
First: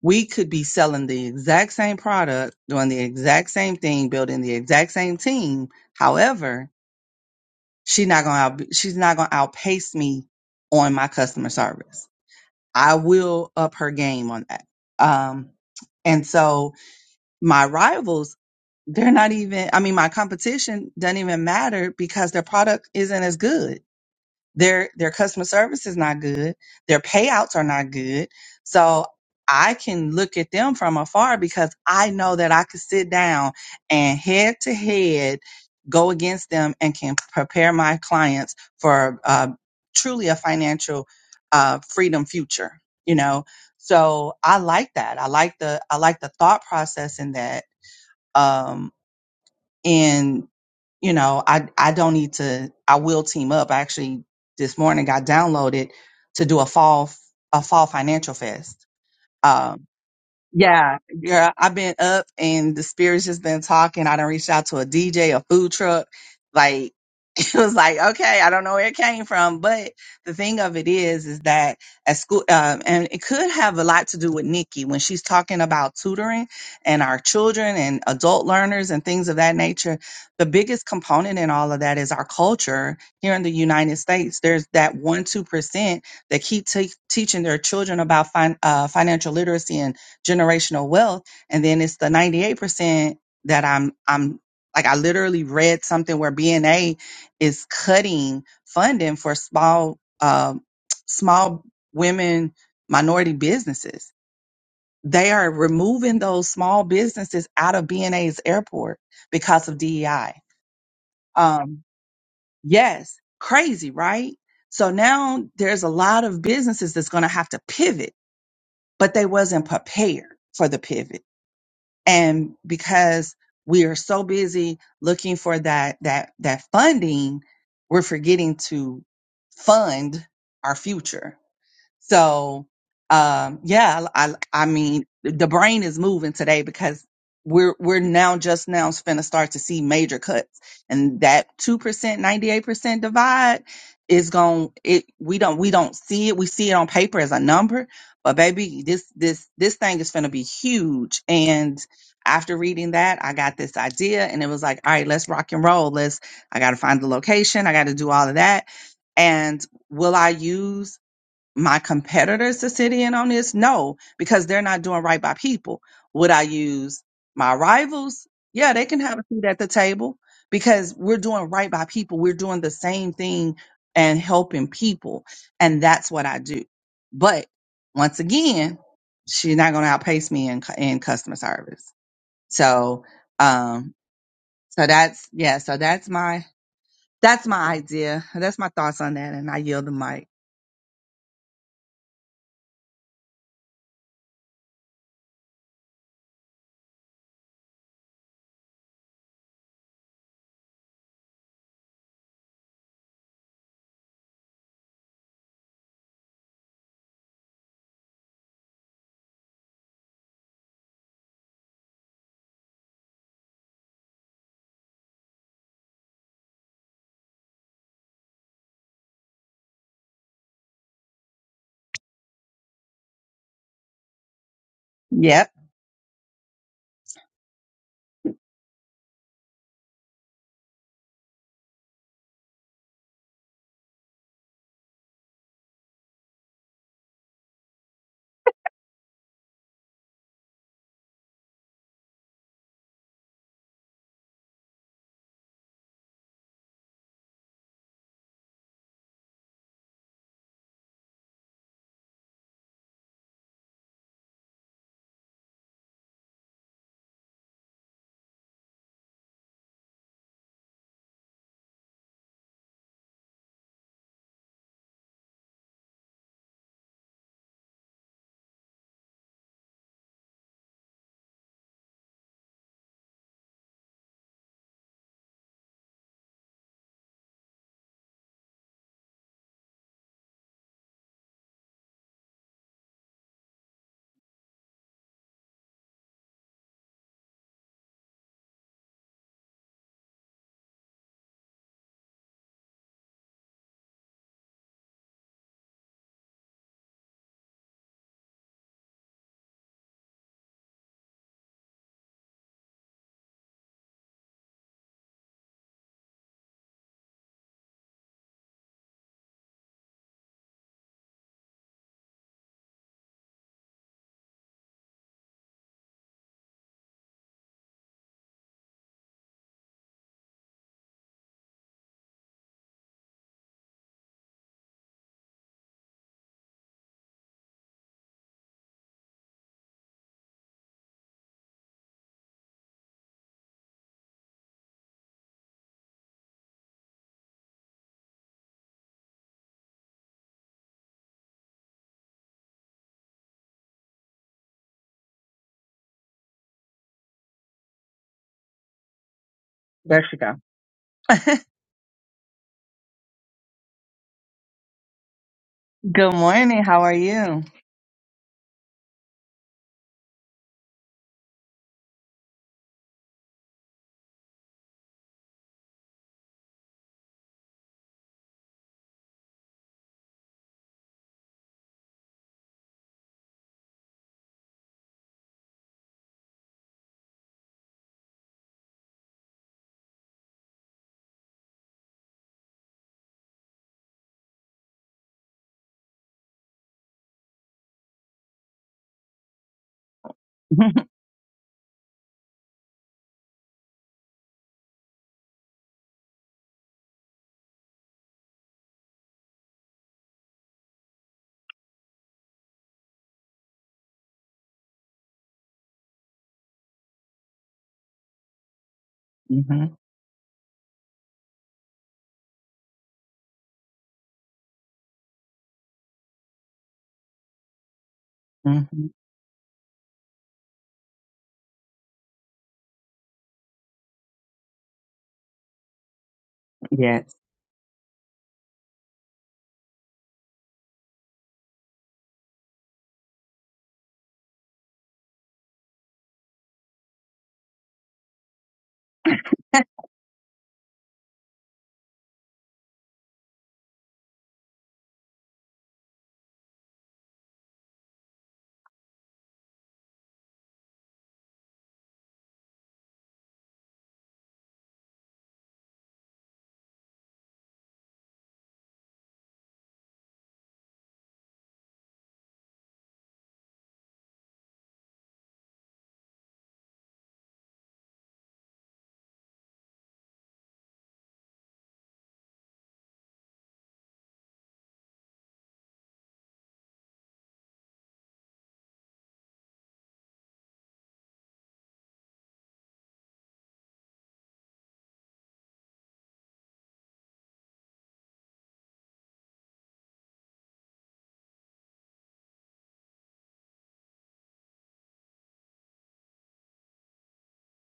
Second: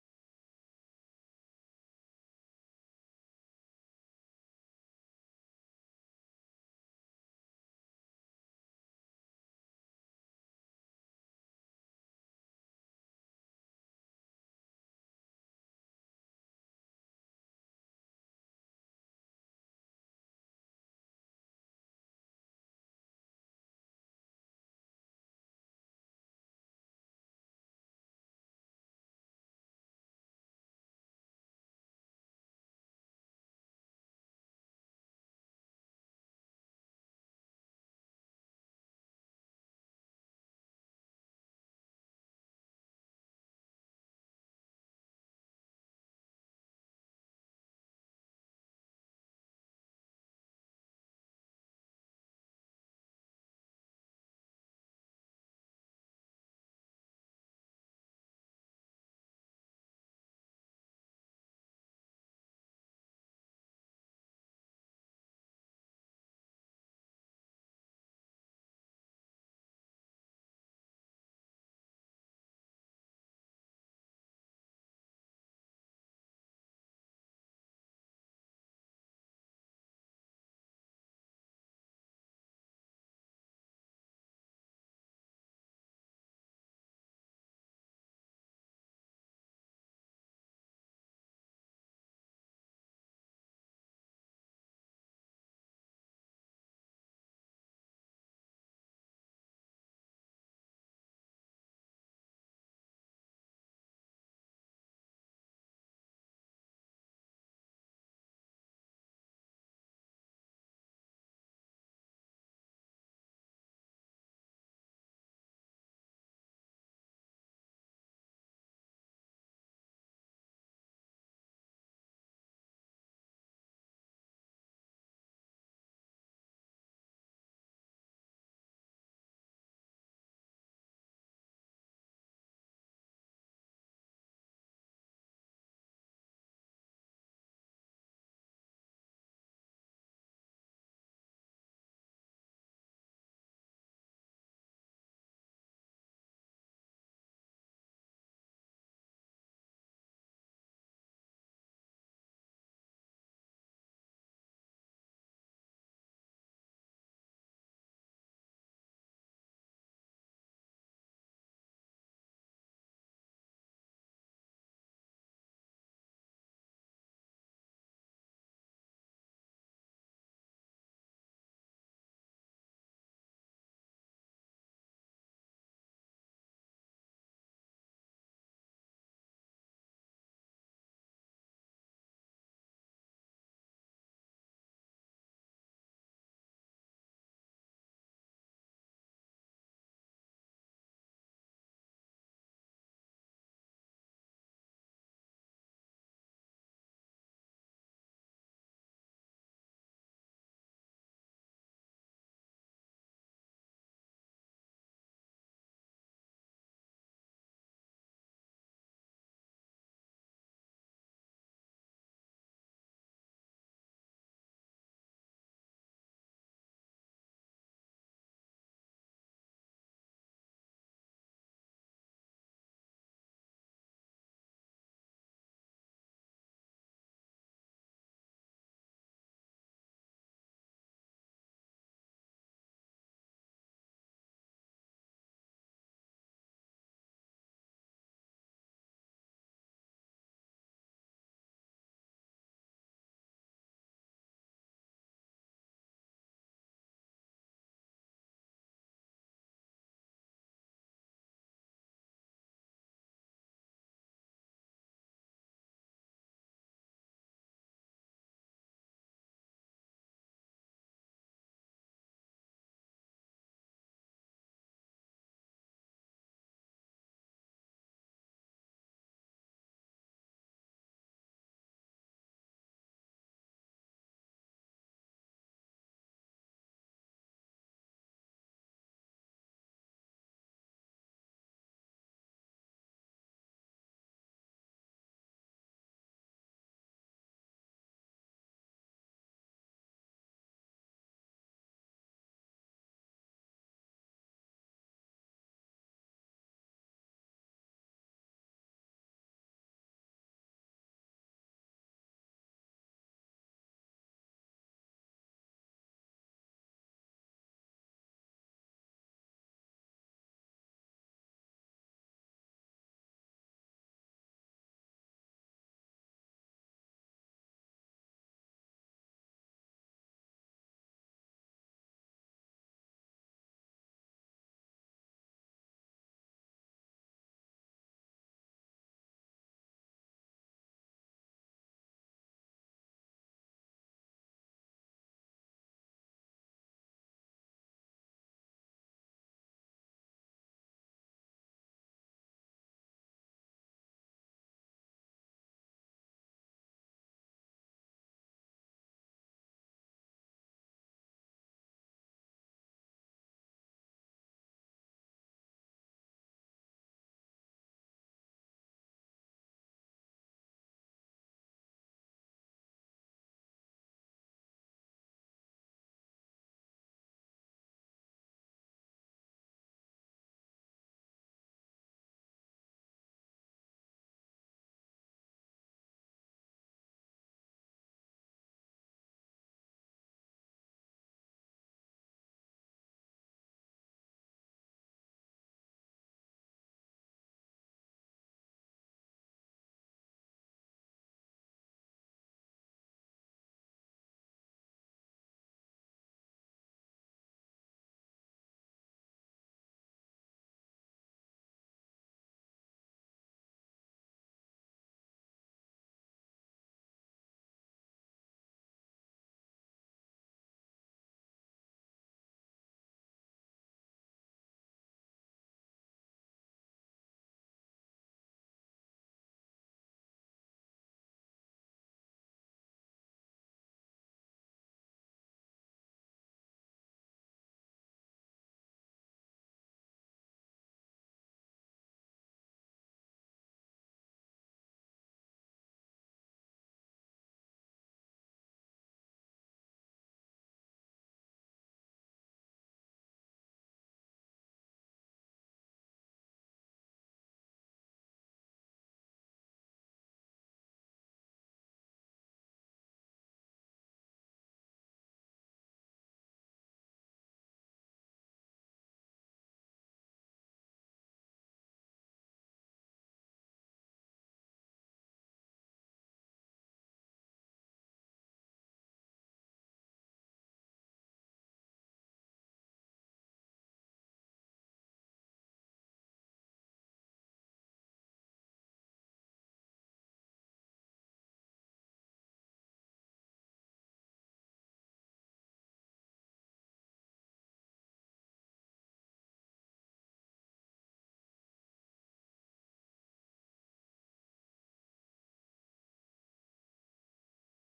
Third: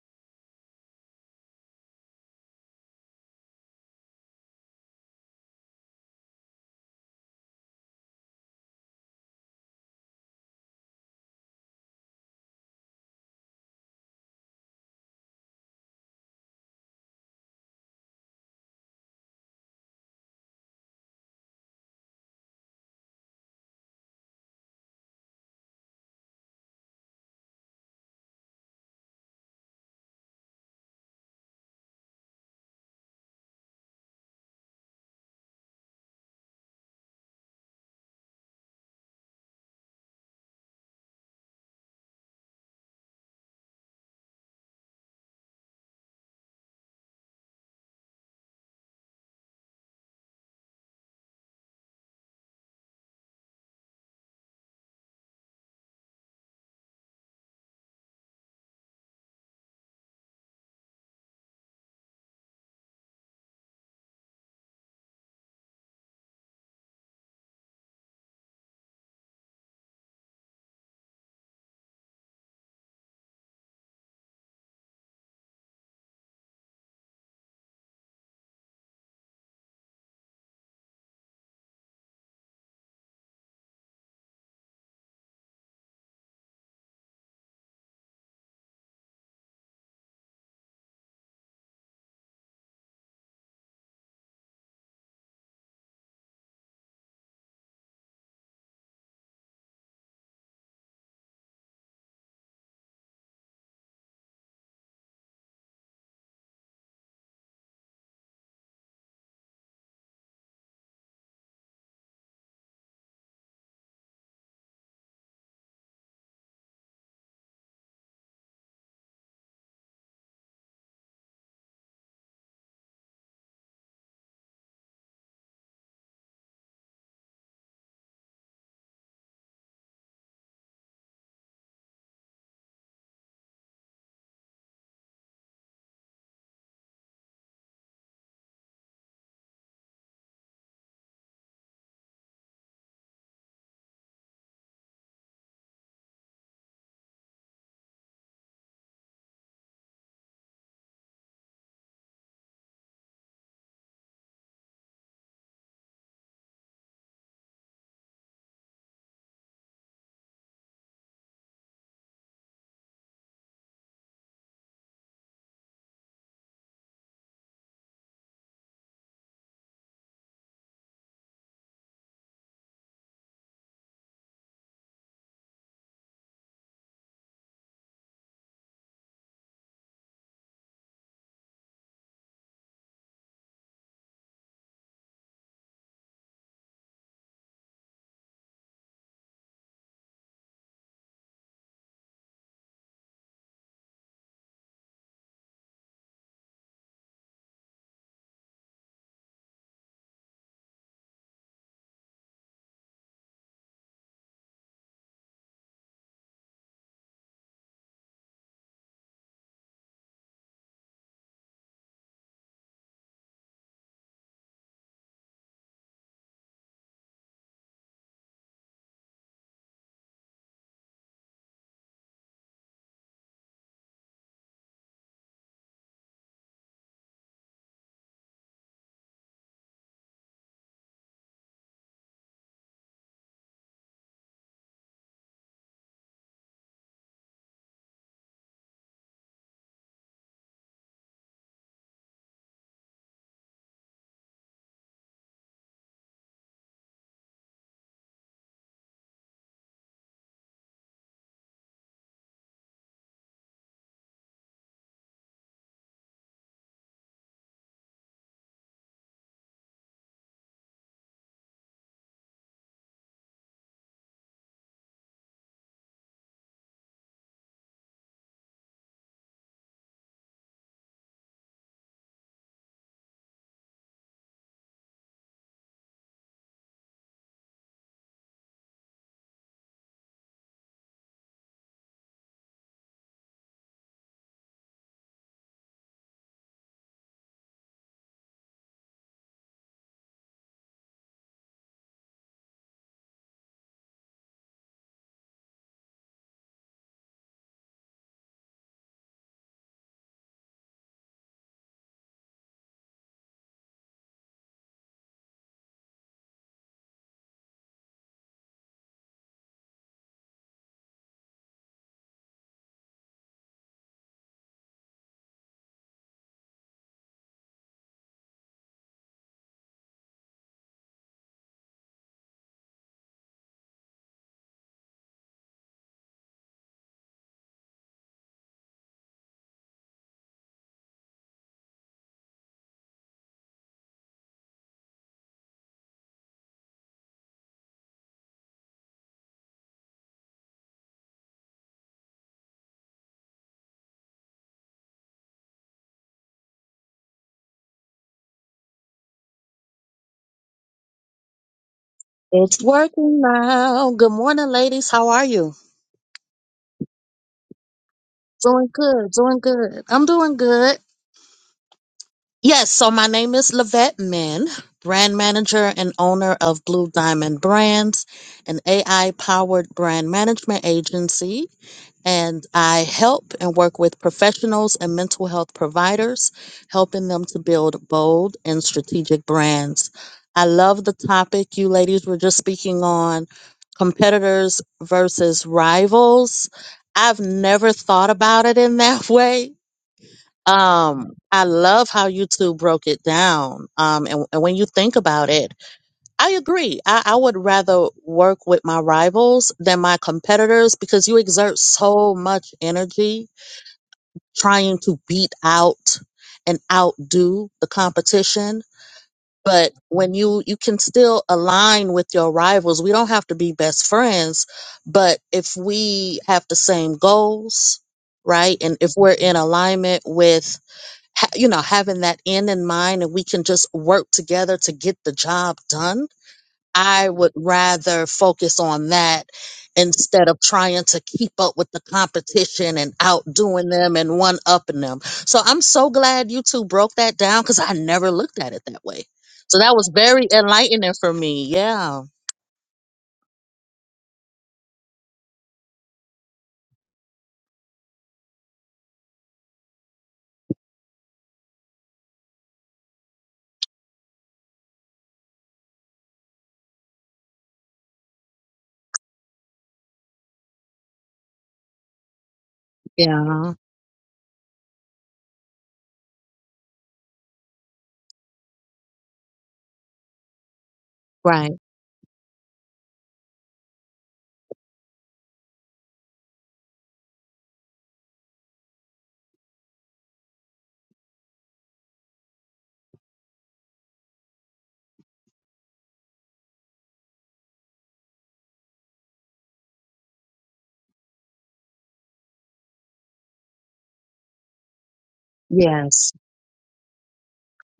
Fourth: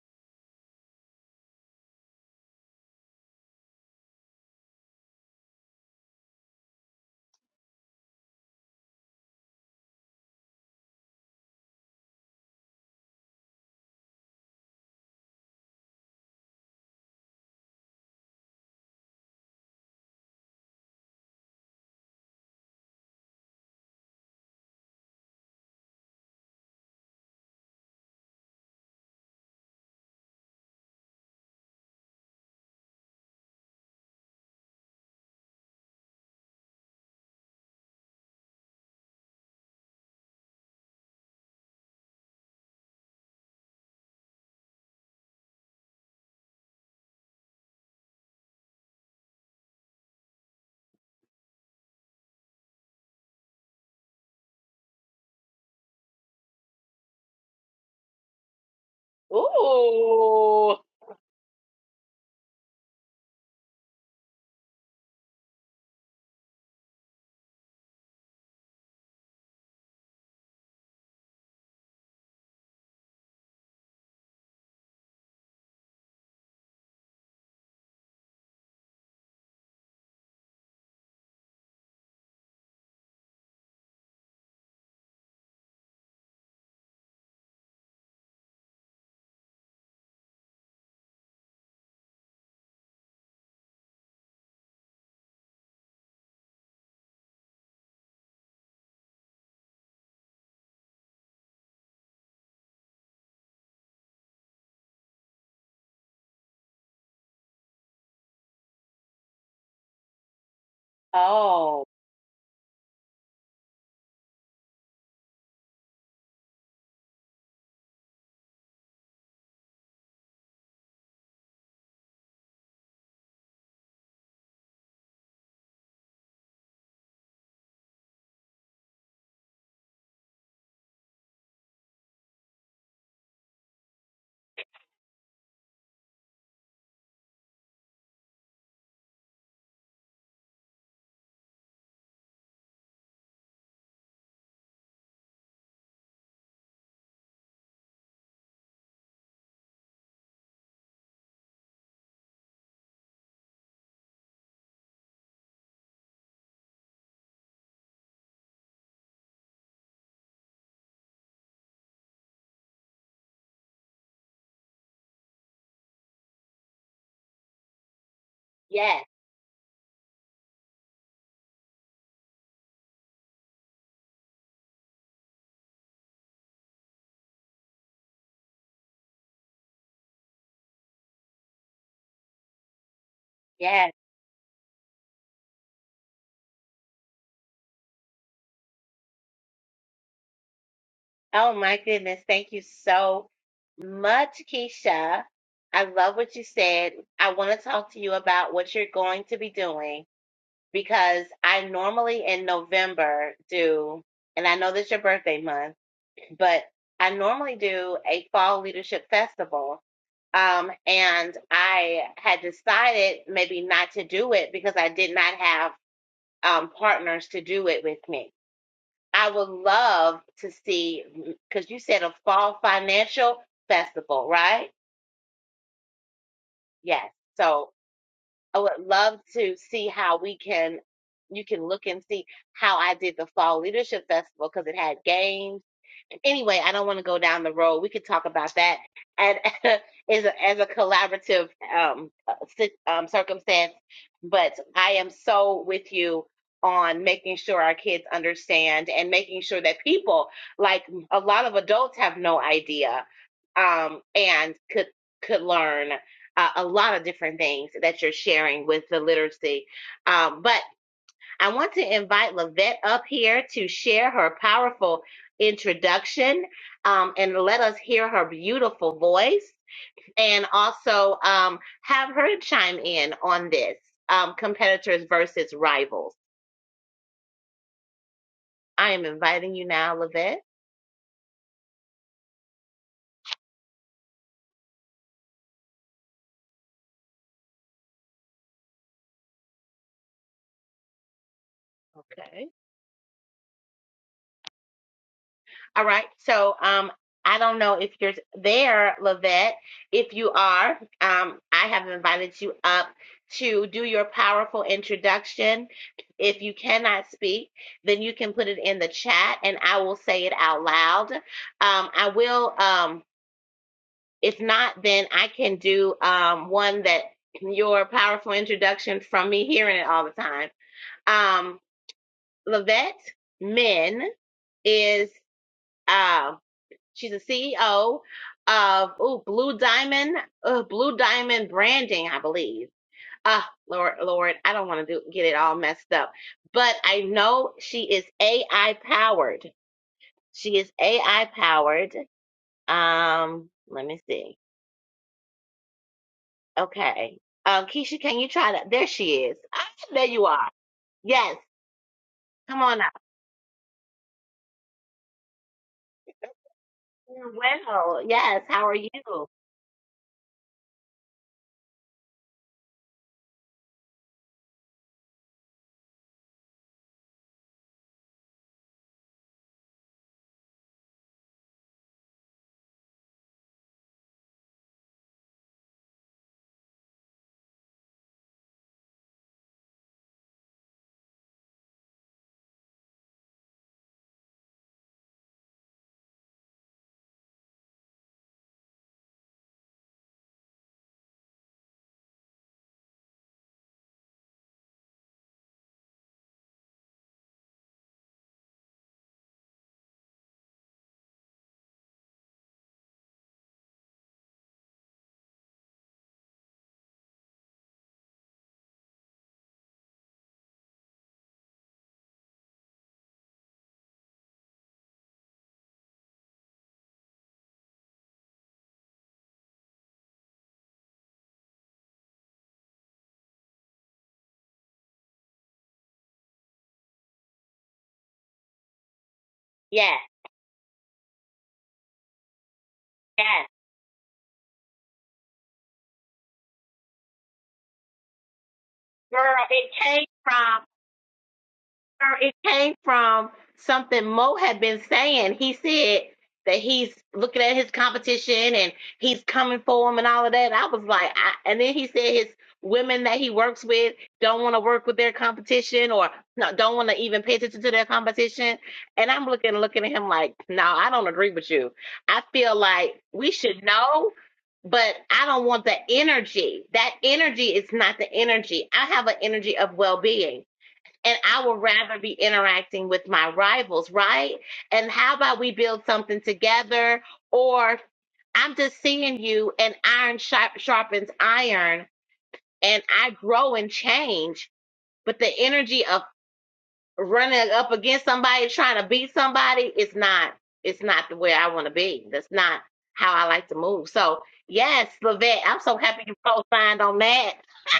we could be selling the exact same product, doing the exact same thing, building the exact same team. However, she's not gonna, out, she's not gonna outpace me on my customer service. I will up her game on that. Um, and so my rivals they're not even i mean my competition doesn't even matter because their product isn't as good their their customer service is not good their payouts are not good so i can look at them from afar because i know that i could sit down and head to head go against them and can prepare my clients for uh, truly a financial uh, freedom future you know so i like that i like the i like the thought process in that Um, and you know i i don't need to i will team up I actually this morning got downloaded to do a fall a fall financial fest Um, Ooh. yeah, girl, I've been up and the spirit's just been talking. I done reached out to a DJ, a food truck. Like, [laughs] it was like, okay, I don't know where it came from. But the thing of it is, is that at school, um, and it could have a lot to do with Nikki when she's talking about tutoring and our children and adult learners and things of that nature. The biggest component in all of that is our culture here in the United States. There's that one, 2% that keep te- teaching their children about fin- uh, financial literacy and generational wealth and then it's the 98% that i'm i'm like i literally read something where bna is cutting funding for small um small women minority businesses they are removing those small businesses out of bna's airport because of dei um Oh, yes crazy right so now there's a lot of businesses that's going to have to pivot but they wasn't prepared for the pivot and because we are so busy looking for that that that funding we're forgetting to fund our future so, um, yeah, I, I, mean, the brain is moving today because we're we're now just now finna start to see major cuts, and that two percent, ninety eight percent divide is going it. We don't we don't see it. We see it on paper as a number, but baby, this this this thing is finna be huge. And after reading that, I got this idea, and it was like, all right, let's rock and roll. Let's. I got to find the location. I got to do all of that. And will I use my competitors to sit in on this? No, because they're not doing right by people. Would I use my rivals? Yeah, they can yes, have a seat at the table because we're doing right by people. We're doing the same thing and helping people. And that's what I do. But once again, she's not going to outpace me in, cu- in customer service. So, yes. um, so that's, yeah, so that's my, that's my idea. That's my thoughts on that. And I yield the mic. Oh my goodness. Thank you so much, Keisha. I love what you said. I want to talk to you about what you're going to be doing because I normally in November do, and I know that's your birthday month, but I normally do a fall leadership festival. Um, and I had decided maybe not to do it because I did not have um, partners to do it with me. I would love to see, because you said a fall financial festival, right? Yep. Yes. so. I would love to see how we can you can look and see how I did the fall leadership festival because it had games anyway, I don't want to go down the road. We could talk about that and [laughs] as a, as a collaborative um, uh, si- um, circumstance. But I am so with you on making sure our kids understand and making sure that people, like a lot of adults, have no idea um, and could could learn uh, a lot of different things that you're sharing with the literacy. Um, but I want to invite Lavette up here to share her powerful introduction um, and let us hear her beautiful voice and also um, have her chime in on this um, competitors versus rivals. I am inviting you now, Lavette. Okay. All right. So um I don't know if you're there, Lavette. If you are, um, I have invited you up to do your powerful introduction. If you cannot speak, then you can put it in the chat and I will say it out loud. Um, I will um if not, then I can do um one that your powerful introduction from me hearing it all the time. Um Lavette Men is um She's a CEO of ooh, Blue Diamond, uh, Blue Diamond Branding, I believe. Ah, Lord, Lord, I don't want to do get it all messed up, but I know she is AI powered. She is AI powered. Um, let me see. Okay, um, Keisha, can you try that? There she is. Ah, there There she you go. are. [laughs] Yes, come It's on up. working now. Good morning, ladies. How are you? Good morning. How are you? Well, yes. How Doing are you? good. Doing good. I'm doing good. Yes, so my name is Lavette Min, brand manager and owner of Blue Diamond Brands, an AI powered brand management agency. And I help and work with professionals and mental health providers, helping them to build bold and strategic brands. I love the topic you ladies were just speaking on competitors versus rivals. I've never thought about it in that way [laughs] um, I love how you two broke it down. Um, and, and when you think about it, I agree. I, I would rather work with my rivals than my competitors because you exert so much energy trying to beat out and outdo the competition. hmm But when you, you can still align with your rivals, we don't have to be best friends. But if we have the same goals, right? hmm And if we're in alignment with ha- you know having that end in mind and we can just work together to get the job done i Yes. would rather focus on that Yes, instead of trying to keep up with the competition and yes, outdoing them and one upping them so i'm so glad you two broke that down because i never looked at it that way girl. so [laughs] It that was came very from. enlightening for me yeah Or it came from something Mo had been saying. He said that he's looking at his competition and he's coming for him and all of that. I was like, I, and then he said his women that he works with don't want to work with their competition or no, don't want to even pay attention to their competition. And I'm looking, looking at him like, no, I don't agree with you. I feel like we yeah should know, but I don't want the energy. That energy is not the energy. I have an energy of well being and I right would rather be interacting with my rivals, right? And how about we build something together? Or I'm just seeing you, and iron sharp, sharpens iron, and I grow and change. But the energy of running up against somebody, trying to beat somebody, is not. It's not the way I want to be. That's not how I like to move. So yes, Levette, I'm so happy yes you co-signed on that.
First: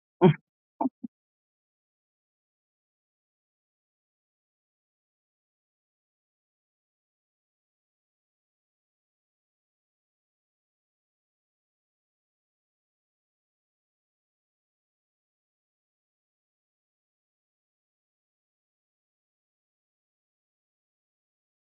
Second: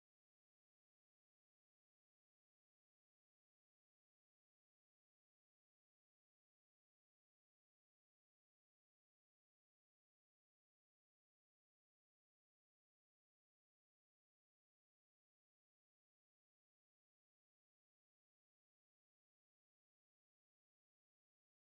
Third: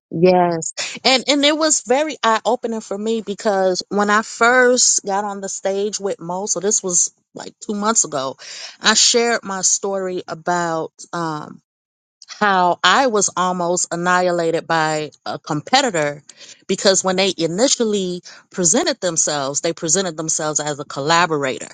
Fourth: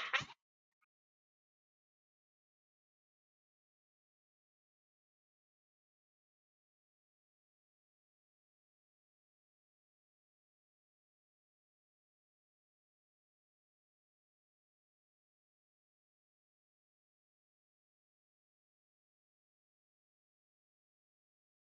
Yes. And and it was very eye-opening for me because when I first got on the stage with Mo, so this was like two months ago, I shared my story about um how I was almost annihilated by a competitor because when they initially presented themselves, they presented themselves as a collaborator,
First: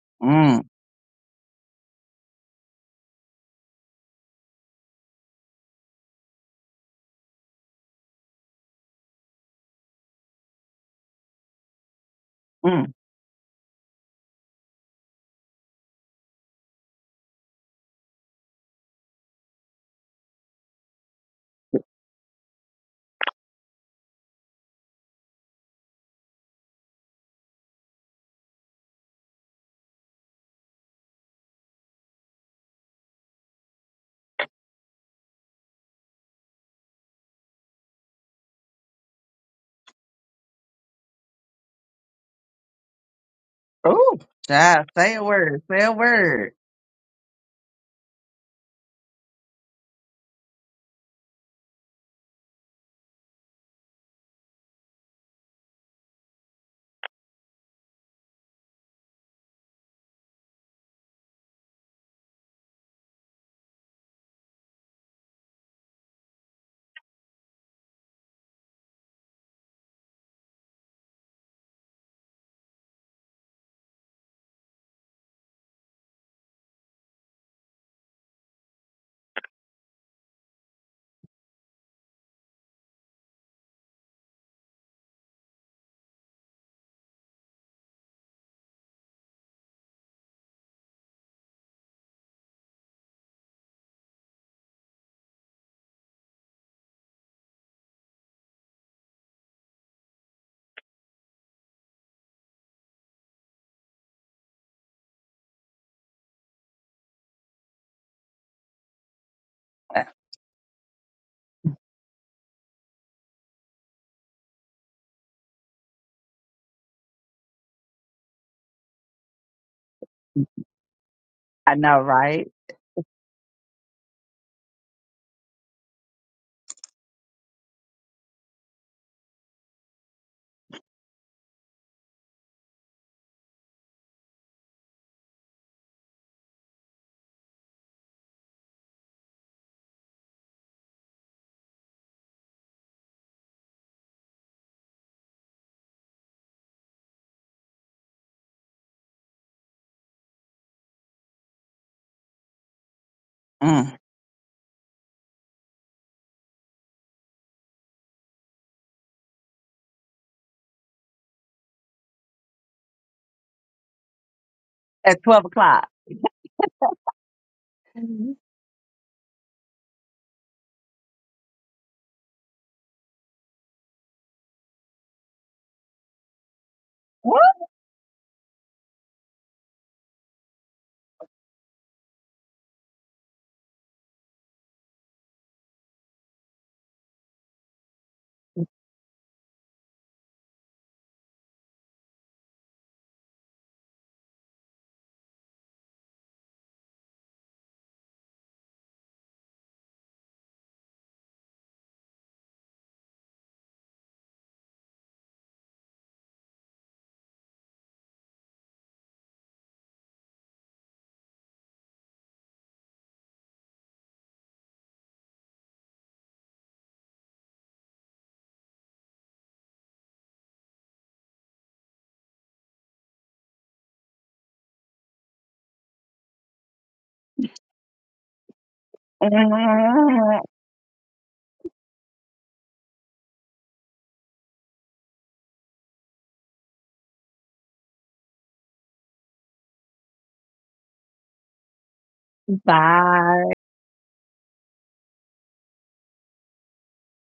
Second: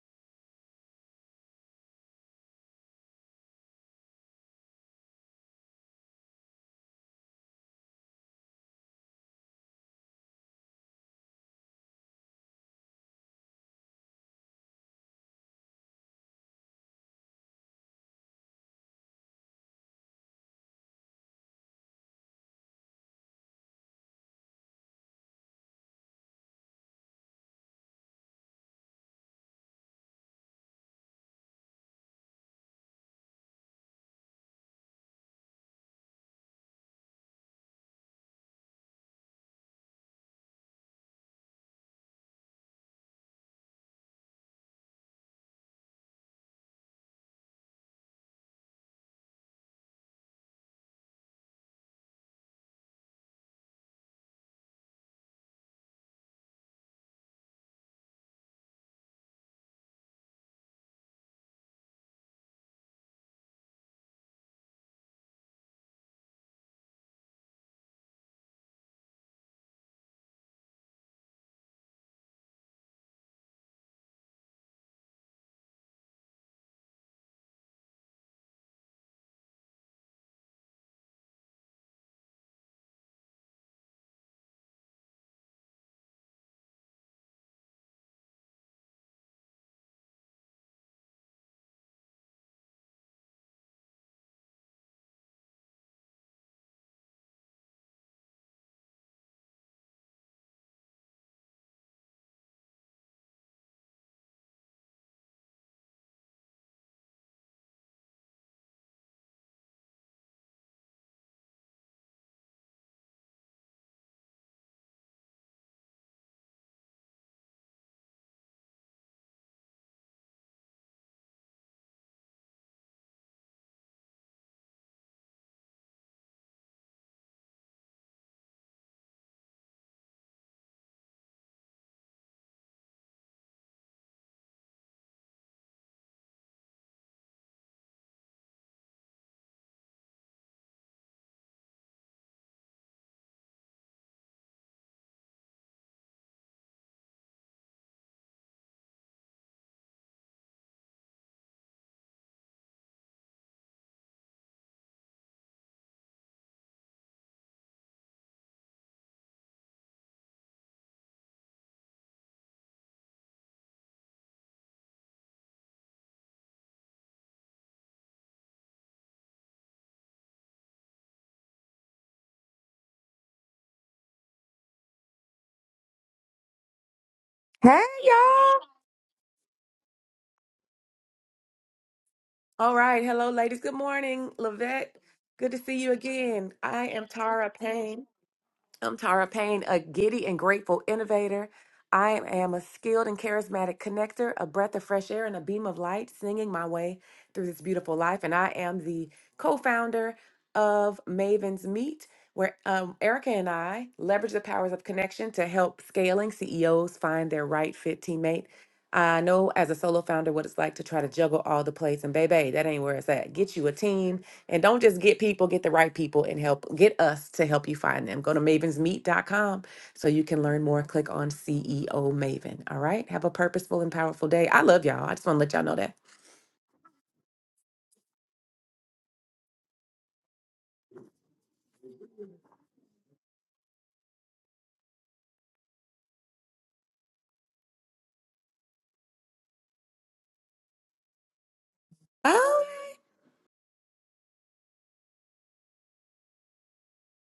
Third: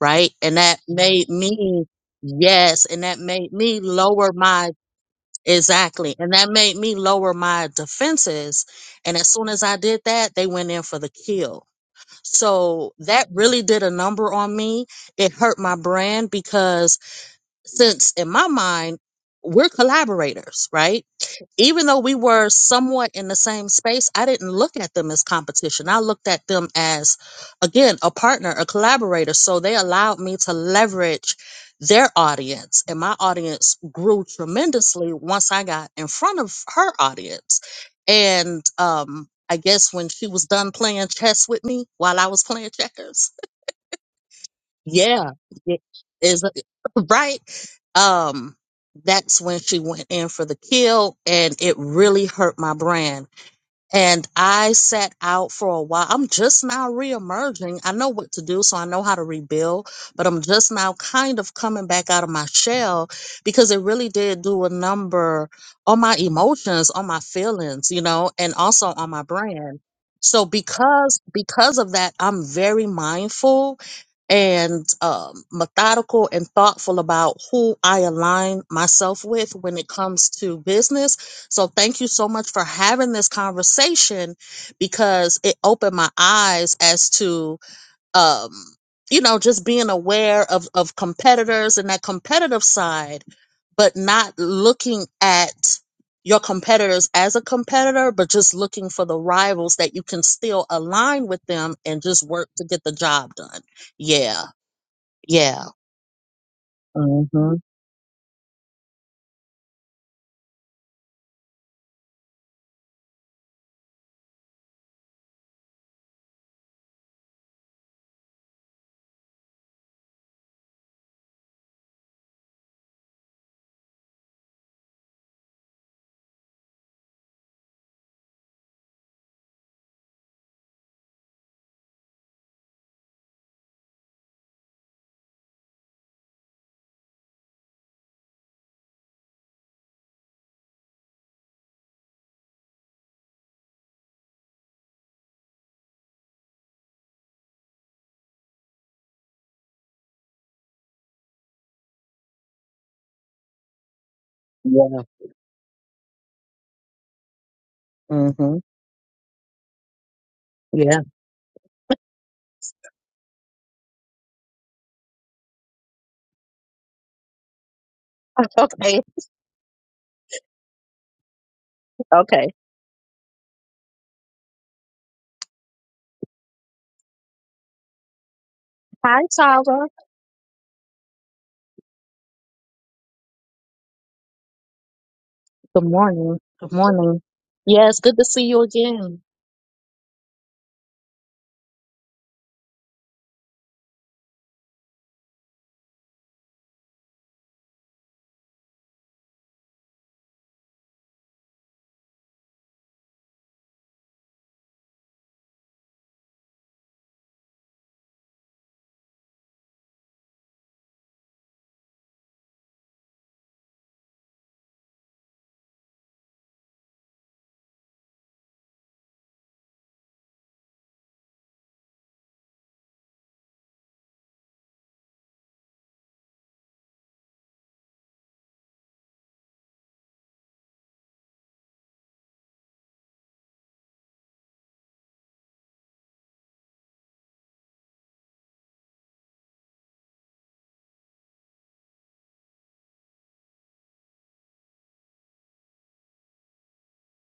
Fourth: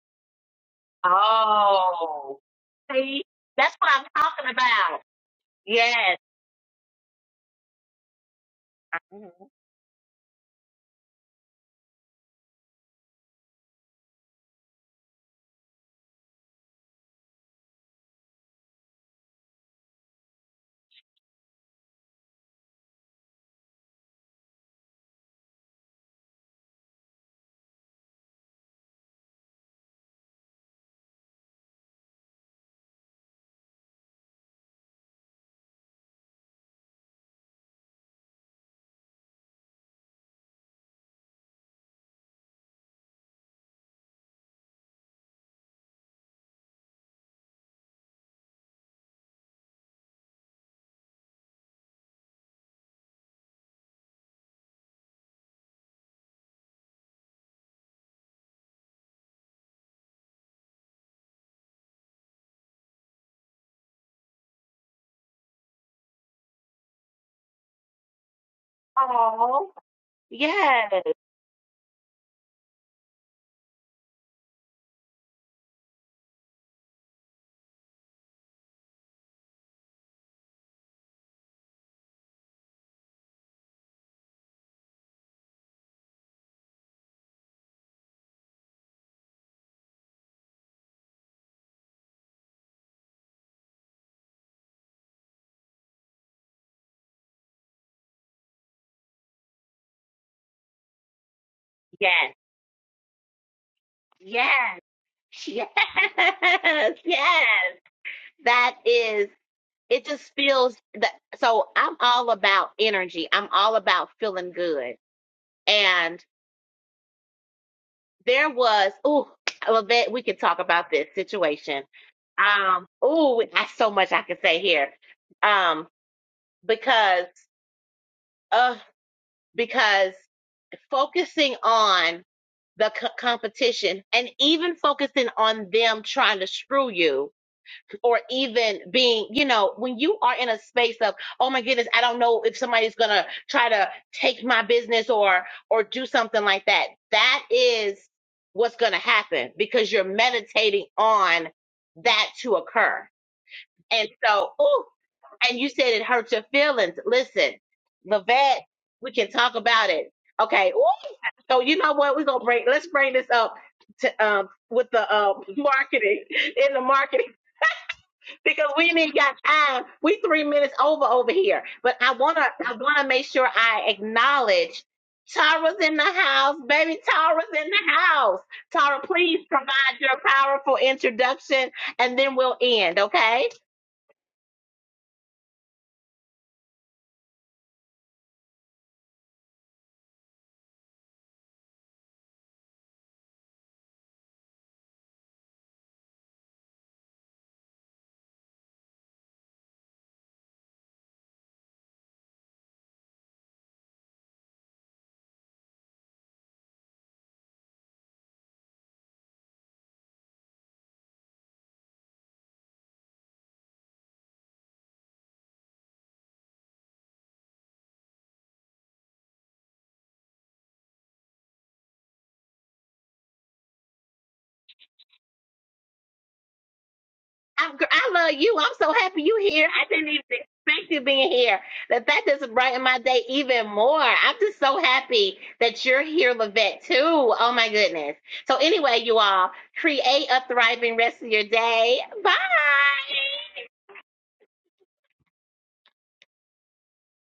right? And Mm, that made me, Oh, yes, and that see, made that's me what I'm lower talking my about. Exactly. Yes. And that made me lower my defenses. And as Mm-hmm. soon as I did that, they went in for the kill. So mm. that really did a number on me. It hurt my brand because since in my mind we're collaborators right even though we were somewhat in the same space i didn't look at them as competition i looked at them as again a partner a collaborator so they allowed me to leverage their audience and my audience grew tremendously once i got in front of her audience and um i guess when she was done playing chess with me while i was playing checkers Oh, child, say a yeah, word. it Say a is word. [clears throat] [laughs] right. Um, that's when she went in for the kill, and it really hurt my brand and I sat out for a while. I'm just now reemerging. I know what to do, so I know how to rebuild, but I'm just now kind of coming back out of my shell because it really did do a number on my emotions, on my feelings, you know, and also on my Oh. brand. So Yes. because because of that, I'm very mindful and um, methodical and thoughtful about who I align myself with when it comes to business so thank you so much for having this conversation because it opened my eyes as to um you know just being aware of of competitors and that competitive side but not looking at your competitors as a competitor but just looking for the rivals that you can still align with them and just Yes. work to get the job done. Yeah. Yes. [laughs] Yeah. Yes. Mhm. Yes. That is it just feels that so I'm all about energy. I'm all about feeling good. And there was oh Lavette, we could talk about this I situation. know, right? Um, oh, I so much I could say here. Um, because uh, because focusing on the co- competition and even focusing on them trying to screw you or even being, you know, when you are in a space of, oh my goodness, I don't know if somebody's going to try to take my business or, or do something like that. That is what's going to happen because you're meditating on that to occur. Mm. And so, ooh, Yeah. and you said it hurt your feelings. Listen, Mhm. Levette, we can talk about it. Okay. Ooh. Yeah. So you know what? We're gonna bring let's bring this up to um with the At uh 12 [laughs] o'clock. marketing in the marketing [laughs] because we Okay. ain't got time. We three minutes over over here. But I wanna Okay. I wanna make sure I acknowledge Tara's in the house, baby. Woo! Tara's [laughs] in Hey the house. y'all. Tara, Hi please provide Tyra. your powerful introduction and then we'll All end, right. Hello, okay? ladies. Good morning. Lavette. Good to see Good you morning. again. Good I am morning. Tara Payne. Yes, good to see you I'm again. Tara Payne, a giddy and grateful innovator. I am a skilled and charismatic connector, a breath of fresh air, and a beam of light, singing my way through this beautiful life. And I am the co founder of Maven's Meet, where um, Erica and I leverage the powers of connection to help scaling CEOs find their right fit teammate. I know as a solo founder what it's like to try to juggle all the plates, and baby, that ain't where it's at. Get you a team and don't just get people, get the right people and help get us to help you find them. Go to mavensmeet.com so you can learn more. Click on CEO Maven. All right. Have a purposeful and powerful day. I love y'all. I just want to let y'all know that. I, gr- I love you. I'm so happy you here. I didn't even expect you being here. That that just brightened my day even more. I'm just so happy that you're here, Levette, too. Oh my goodness. So anyway, you all create a thriving rest of your day. Mm, Um, Bye. Bye.